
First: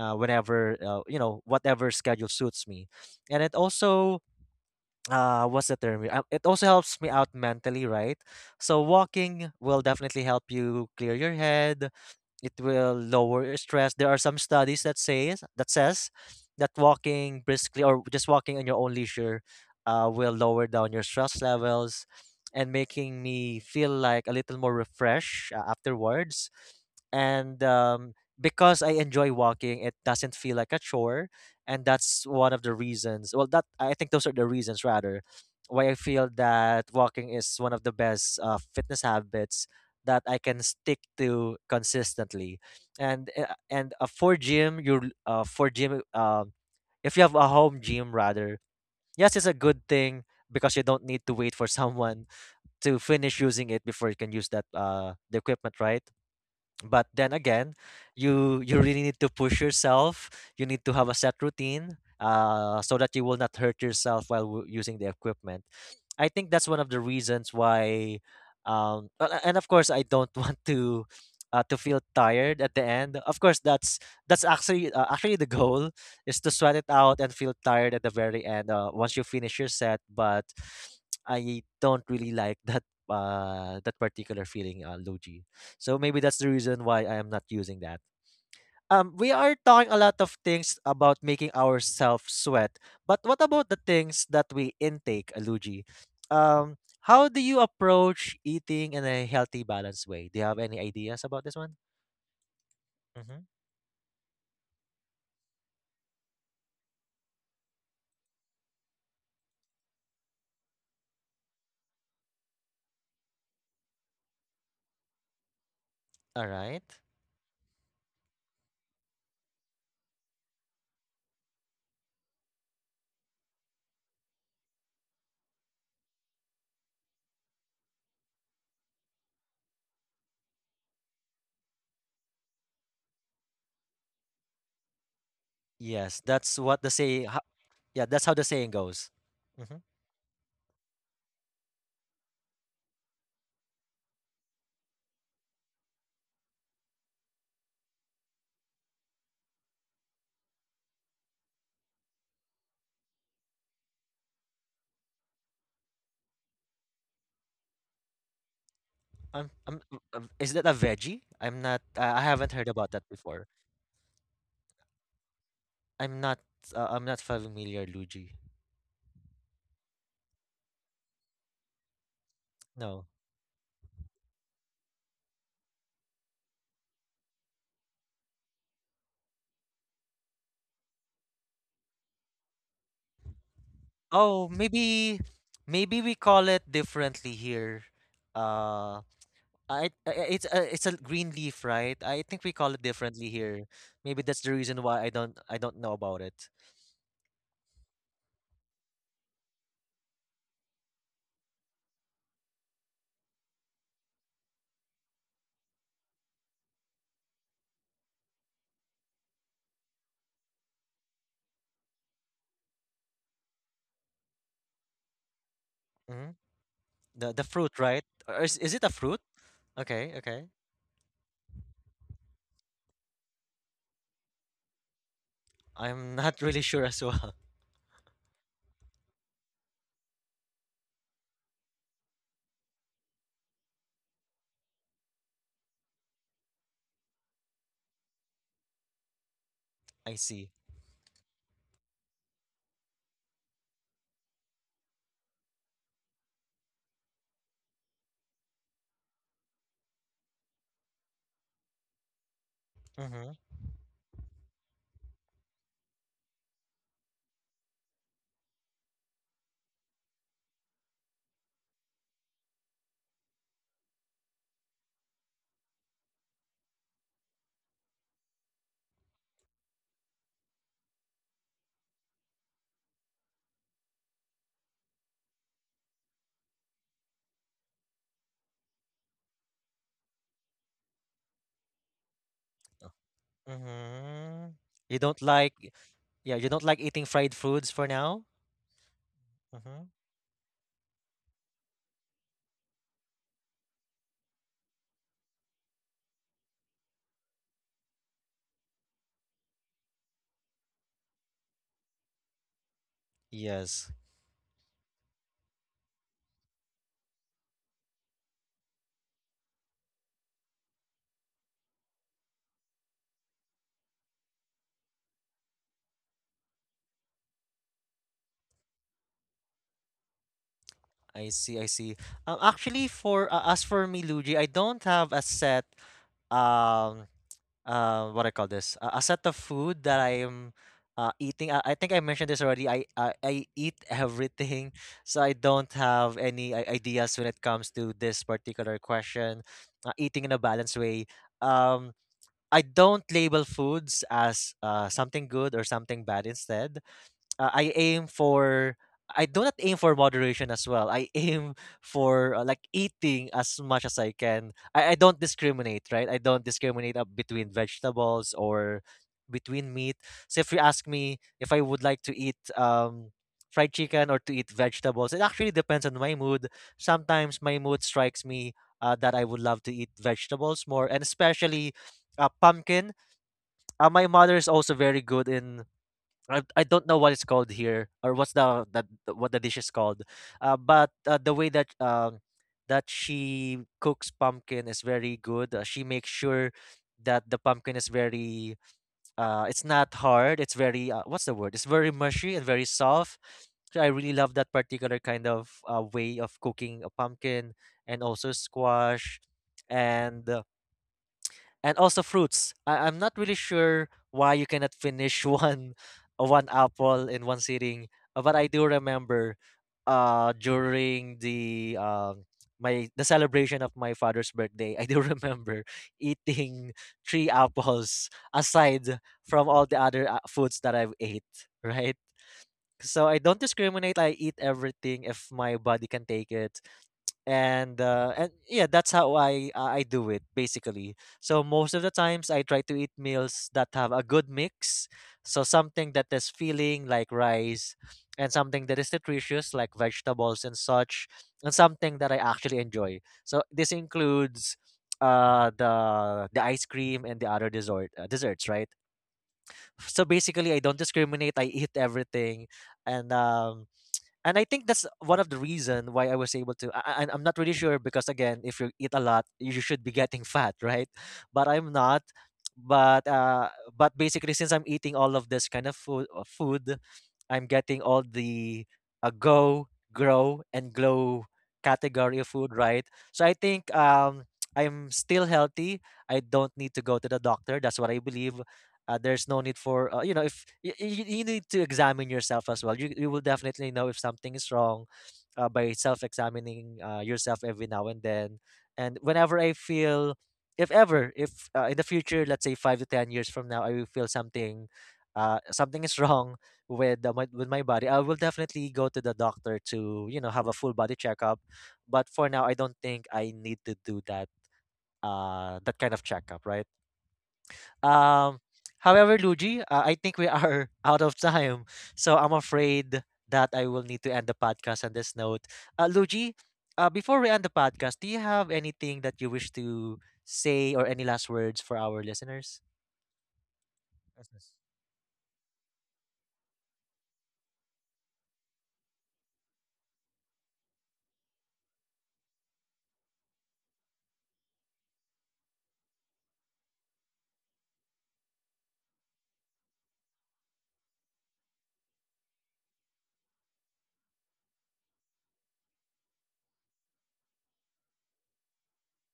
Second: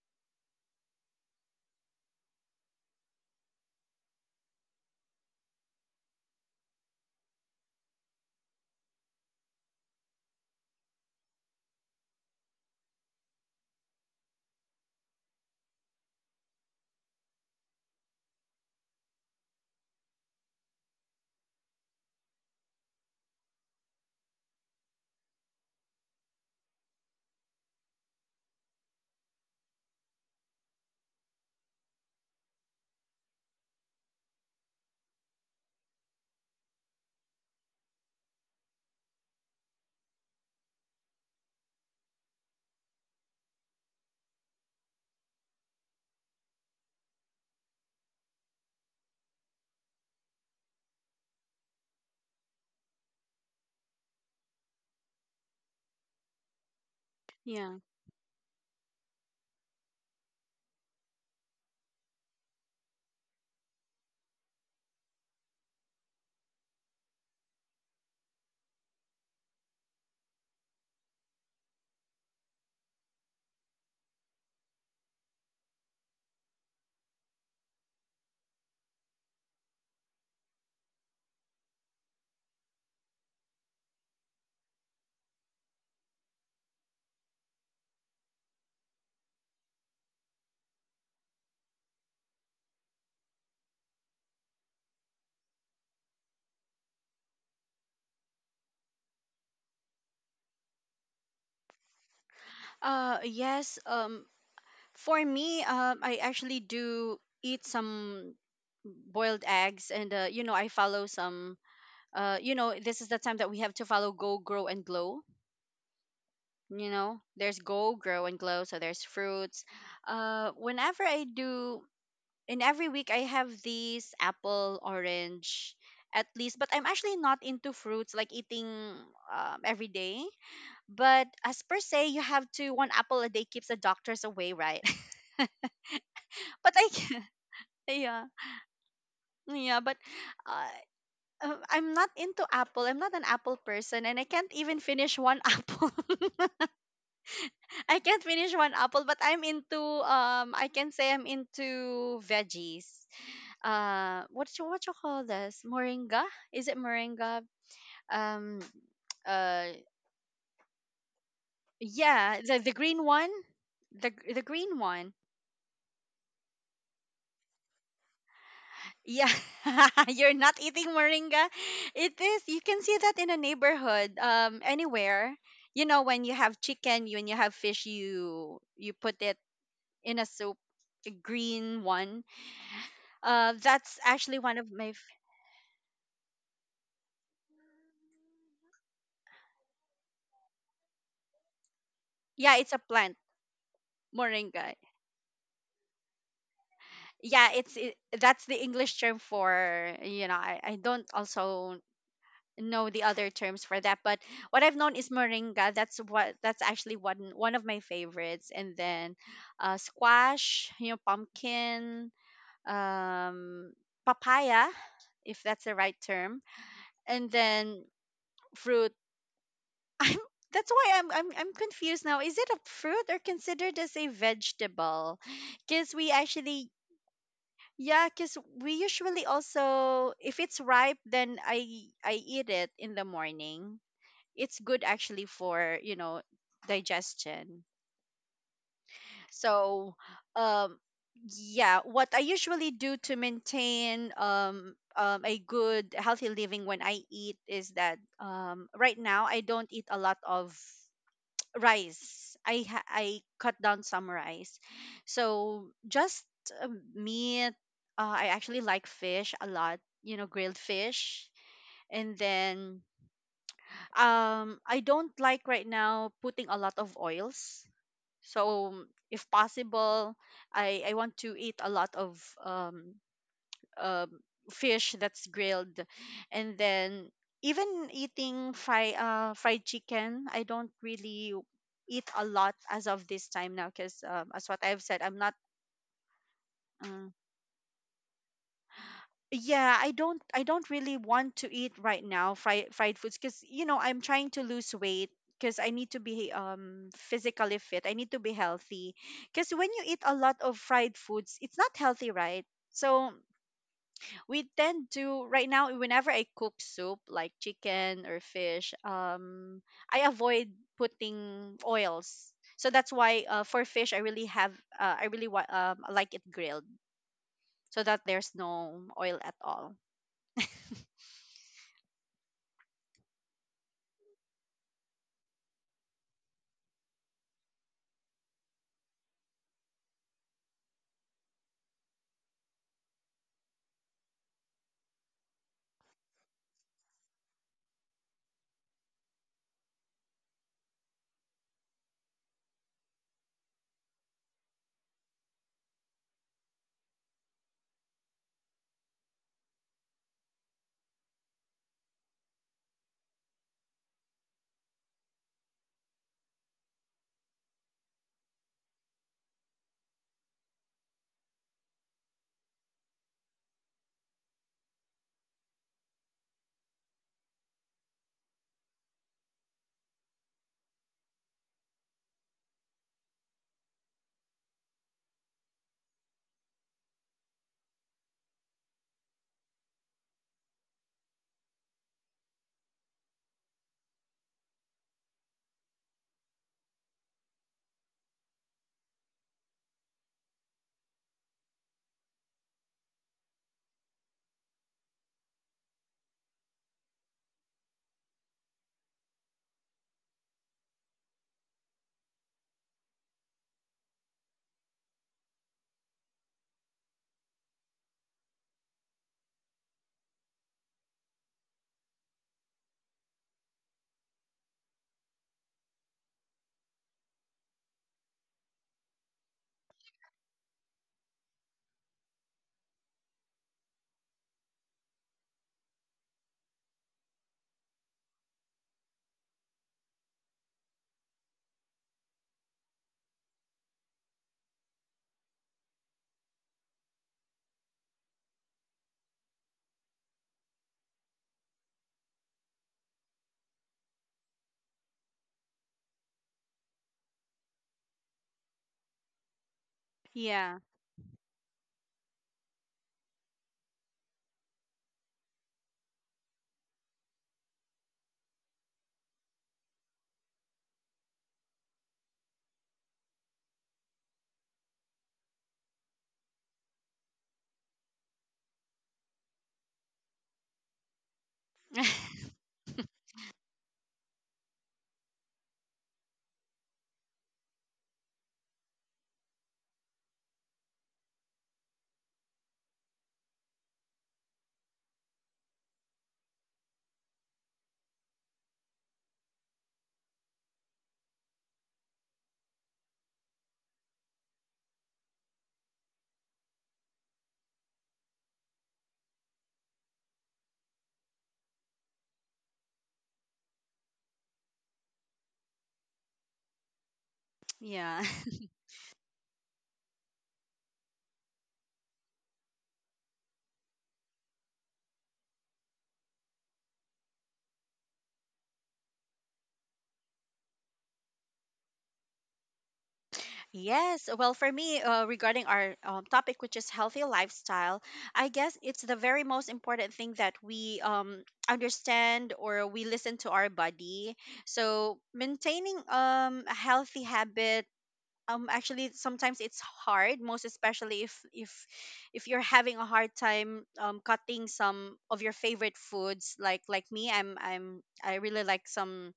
Speaker 1: whenever, whatever schedule suits me. And it also, what's the term here? It also helps me out mentally, right? So walking will definitely help you clear your head, it will lower your stress. There are some studies that says that walking briskly or just walking in your own leisure will lower down your stress levels, and making me feel like a little more refreshed afterwards. And because I enjoy walking, it doesn't feel like a chore, and that's one of the reasons. Well, that, I think those are the reasons rather why I feel that walking is one of the best fitness habits that I can stick to consistently. And for gym you for gym, if you have a home gym rather, yes, it's a good thing, because you don't need to wait for someone to finish using it before you can use that the equipment, right? But then again,
Speaker 2: Yeah.
Speaker 1: you really need to push yourself. You need to have a set routine, so that you will not hurt yourself while using the equipment. I think that's one of the reasons why, and of course I don't want to feel tired at the end. Of course that's actually the goal is to sweat it out and feel tired at the very end once you finish your set, but I don't really like that that particular feeling, Luigi. So maybe that's the reason why I am not using that. We are talking a lot of things about making ourselves sweat, but what about the things that we intake, Aluji? Um, how do you approach eating in a healthy, balanced way? Do you have any ideas about this one?
Speaker 2: Uh,
Speaker 1: Mm-hmm.
Speaker 2: yes, for me, I actually do eat some boiled eggs, and you know, I follow some, you know, this is the time that we have to follow go, grow and glow.
Speaker 1: All right.
Speaker 2: You know, there's go, grow and glow, so there's fruits. Whenever I do, in every week, I have these apple, orange, at least, but I'm actually not into fruits like eating every day. But as per se, you have to, one apple a day keeps the doctors away, right?
Speaker 1: Yes, that's
Speaker 2: But
Speaker 1: what the
Speaker 2: I
Speaker 1: say.
Speaker 2: can
Speaker 1: Yeah, that's
Speaker 2: yeah,
Speaker 1: how the saying goes. Mm-hmm.
Speaker 2: yeah. But uh, I'm not into apple. I'm not an apple person, and I can't even finish one apple. I can't finish one apple. But I'm into I can say I'm into veggies. What you call this? Moringa? Is it moringa? Um,
Speaker 1: I'm,
Speaker 2: uh,
Speaker 1: I'm, is that a veggie? I'm not. I
Speaker 2: yeah,
Speaker 1: haven't
Speaker 2: the
Speaker 1: heard about that
Speaker 2: green one.
Speaker 1: before.
Speaker 2: The the green one.
Speaker 1: I'm not. I'm not familiar, Luigi.
Speaker 2: Yeah, you're not eating moringa. It is. You can
Speaker 1: No.
Speaker 2: see that in a neighborhood, anywhere. You know, when you have chicken, when you have fish, you put it in a soup, a green one. That's
Speaker 1: Oh,
Speaker 2: actually one of my.
Speaker 1: maybe
Speaker 2: F-
Speaker 1: maybe we call it differently here. Uh, I, it's a green leaf, right? I think we
Speaker 2: Yeah,
Speaker 1: call
Speaker 2: it's
Speaker 1: it
Speaker 2: a plant,
Speaker 1: differently here. Maybe that's the reason
Speaker 2: moringa.
Speaker 1: why I don't know about it.
Speaker 2: Yeah, it's that's the English term for. I don't also know the other terms for that, but what I've known is moringa. That's what that's actually one of my favorites. And then squash, you know, pumpkin, um, papaya, if that's the right
Speaker 1: hmm
Speaker 2: term, and
Speaker 1: The fruit,
Speaker 2: then
Speaker 1: right? Or is it a
Speaker 2: fruit.
Speaker 1: fruit? Okay,
Speaker 2: I'm
Speaker 1: okay.
Speaker 2: that's why I'm confused now. Is it a fruit or considered as a vegetable? Because we
Speaker 1: I'm not really
Speaker 2: actually
Speaker 1: sure as well.
Speaker 2: yeah, because we usually also if it's ripe, then I eat it in the morning. It's good actually for you know digestion, so
Speaker 1: I see.
Speaker 2: um yeah, what I usually do to maintain a good healthy living when I eat is that right now I don't eat a lot of rice.
Speaker 1: Mm-hmm.
Speaker 2: I cut down some rice, so just meat. I actually like fish a lot, you know, grilled fish. And then I don't like right now putting a lot of oils. So if possible, I want to eat a lot of um um fish that's grilled, and then even eating fry fried chicken. I don't really eat a lot as of this time now because
Speaker 1: Mm-hmm.
Speaker 2: as what I've
Speaker 1: You
Speaker 2: said,
Speaker 1: don't
Speaker 2: I'm not.
Speaker 1: like, yeah, you don't like eating
Speaker 2: Mm,
Speaker 1: fried foods for now? Mm-hmm.
Speaker 2: Yeah, I don't really want to eat right now fried foods because you know I'm trying to lose weight because I need to be physically fit. I need to be healthy because when you eat a lot of fried foods, it's not healthy, right? So
Speaker 1: Yes.
Speaker 2: we tend to right now whenever I cook soup like chicken or fish, I avoid putting oils. So that's why for fish I really have I really like it grilled so that there's no oil at all.
Speaker 1: I see, I see. Actually, for as for me, Luigi, I don't have a set um what I call this, a set of food that I am eating. I think I mentioned this already. I eat everything, so I don't have any ideas when it comes to this particular question. Eating in a balanced way. Um, I don't label foods as something good or something bad. Instead, I aim for, I do not aim for moderation as well. I aim for, like, eating as much as I can. I don't discriminate, right? I don't discriminate up between vegetables or between meat. So if you ask me if I would like to eat fried chicken or to eat vegetables, it actually depends on my mood. Sometimes my mood strikes me that I would love to eat vegetables more, and especially pumpkin. My mother is also very good in, I don't know what it's called here or what's what the dish is called, but the way that that she cooks pumpkin is very good. She makes sure that the pumpkin is very, it's not hard, it's very, what's the word, it's very mushy and very soft. So I really love that particular kind of way of cooking a pumpkin, and also squash. And also fruits. I'm not really sure why you cannot finish one one apple in one sitting, but I do remember during the my the celebration of my father's birthday, I do remember eating 3 apples aside from all the other foods that I've ate, right? So I don't discriminate. I eat everything if my body can take it. And yeah, that's how I I do it basically. So most of the times I try to eat meals that have a good mix, so something that is feeling like rice, and something that is nutritious like vegetables and such, and something that I actually enjoy. So this includes the ice cream and the other desserts, right? So basically,
Speaker 2: Yeah,
Speaker 1: I don't discriminate, I eat everything. And and I think that's one of the reason why I was able to. I'm not really sure because again, if you eat a lot, you should be getting fat, right? But I'm not. But uh, but basically, since I'm eating all of this kind of food, I'm getting all the go, grow, and glow category of food, right? So I think, I'm still healthy. I don't need to go to the doctor. That's what I believe. There's no need for, if you, you need to examine yourself as well, you will definitely know if something is wrong by self-examining yourself every now and then. And whenever I feel, if ever, if in the future, let's say 5 to 10 years from now, I will feel something, something is wrong with with my body, I will definitely go to the doctor to, you know, have a full body checkup. But for now, I don't think I need to do that that kind of checkup, right?
Speaker 2: yeah.
Speaker 1: um, However, Luigi, I think we are out of time, so I'm afraid that I will need to end the podcast on this note. Luigi, before we end the podcast, do you have anything that you wish to say or any last words for our listeners?
Speaker 2: Yes.
Speaker 1: Yes,
Speaker 2: Well, for
Speaker 1: yes.
Speaker 2: me, regarding our topic, which is healthy lifestyle, I guess it's the very most important thing that we understand or we listen to our body. So, maintaining a healthy habit actually sometimes it's hard, most especially if you're having a hard time cutting some of your favorite foods, like me. I'm I really like some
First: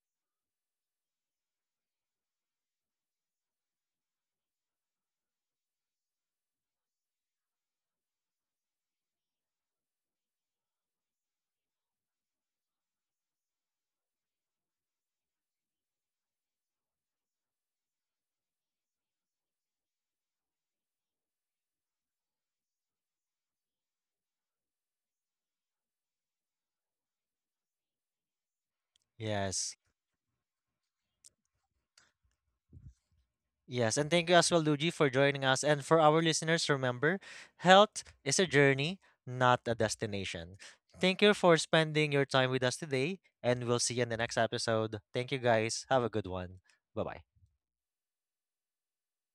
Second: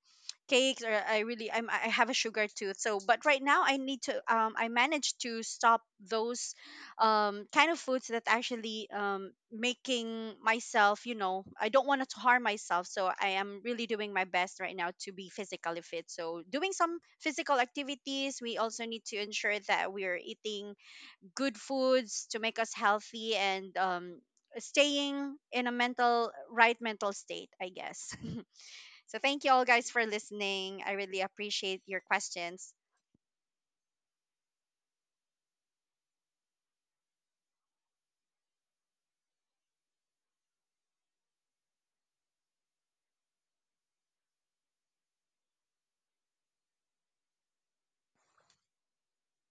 Speaker 2: cakes, or I really I'm I have a sugar tooth. So but right now I need to I managed to stop those kind of foods that actually making myself, you know, I don't want to harm myself. So I am really doing my best right now to be physically fit, so doing some physical activities. We also need to ensure that we are eating good foods to make us healthy, and staying in a mental right mental state, I guess. So thank you all
Speaker 1: Yes.
Speaker 2: guys for listening. I really appreciate your questions.
Speaker 1: Yes, and thank you as well, Luigi, for joining us. And for our listeners, remember, health is a journey, not a destination. Thank you for spending your time with us today, and we'll see you in the next episode. Thank you, guys. Have a good one. Bye bye.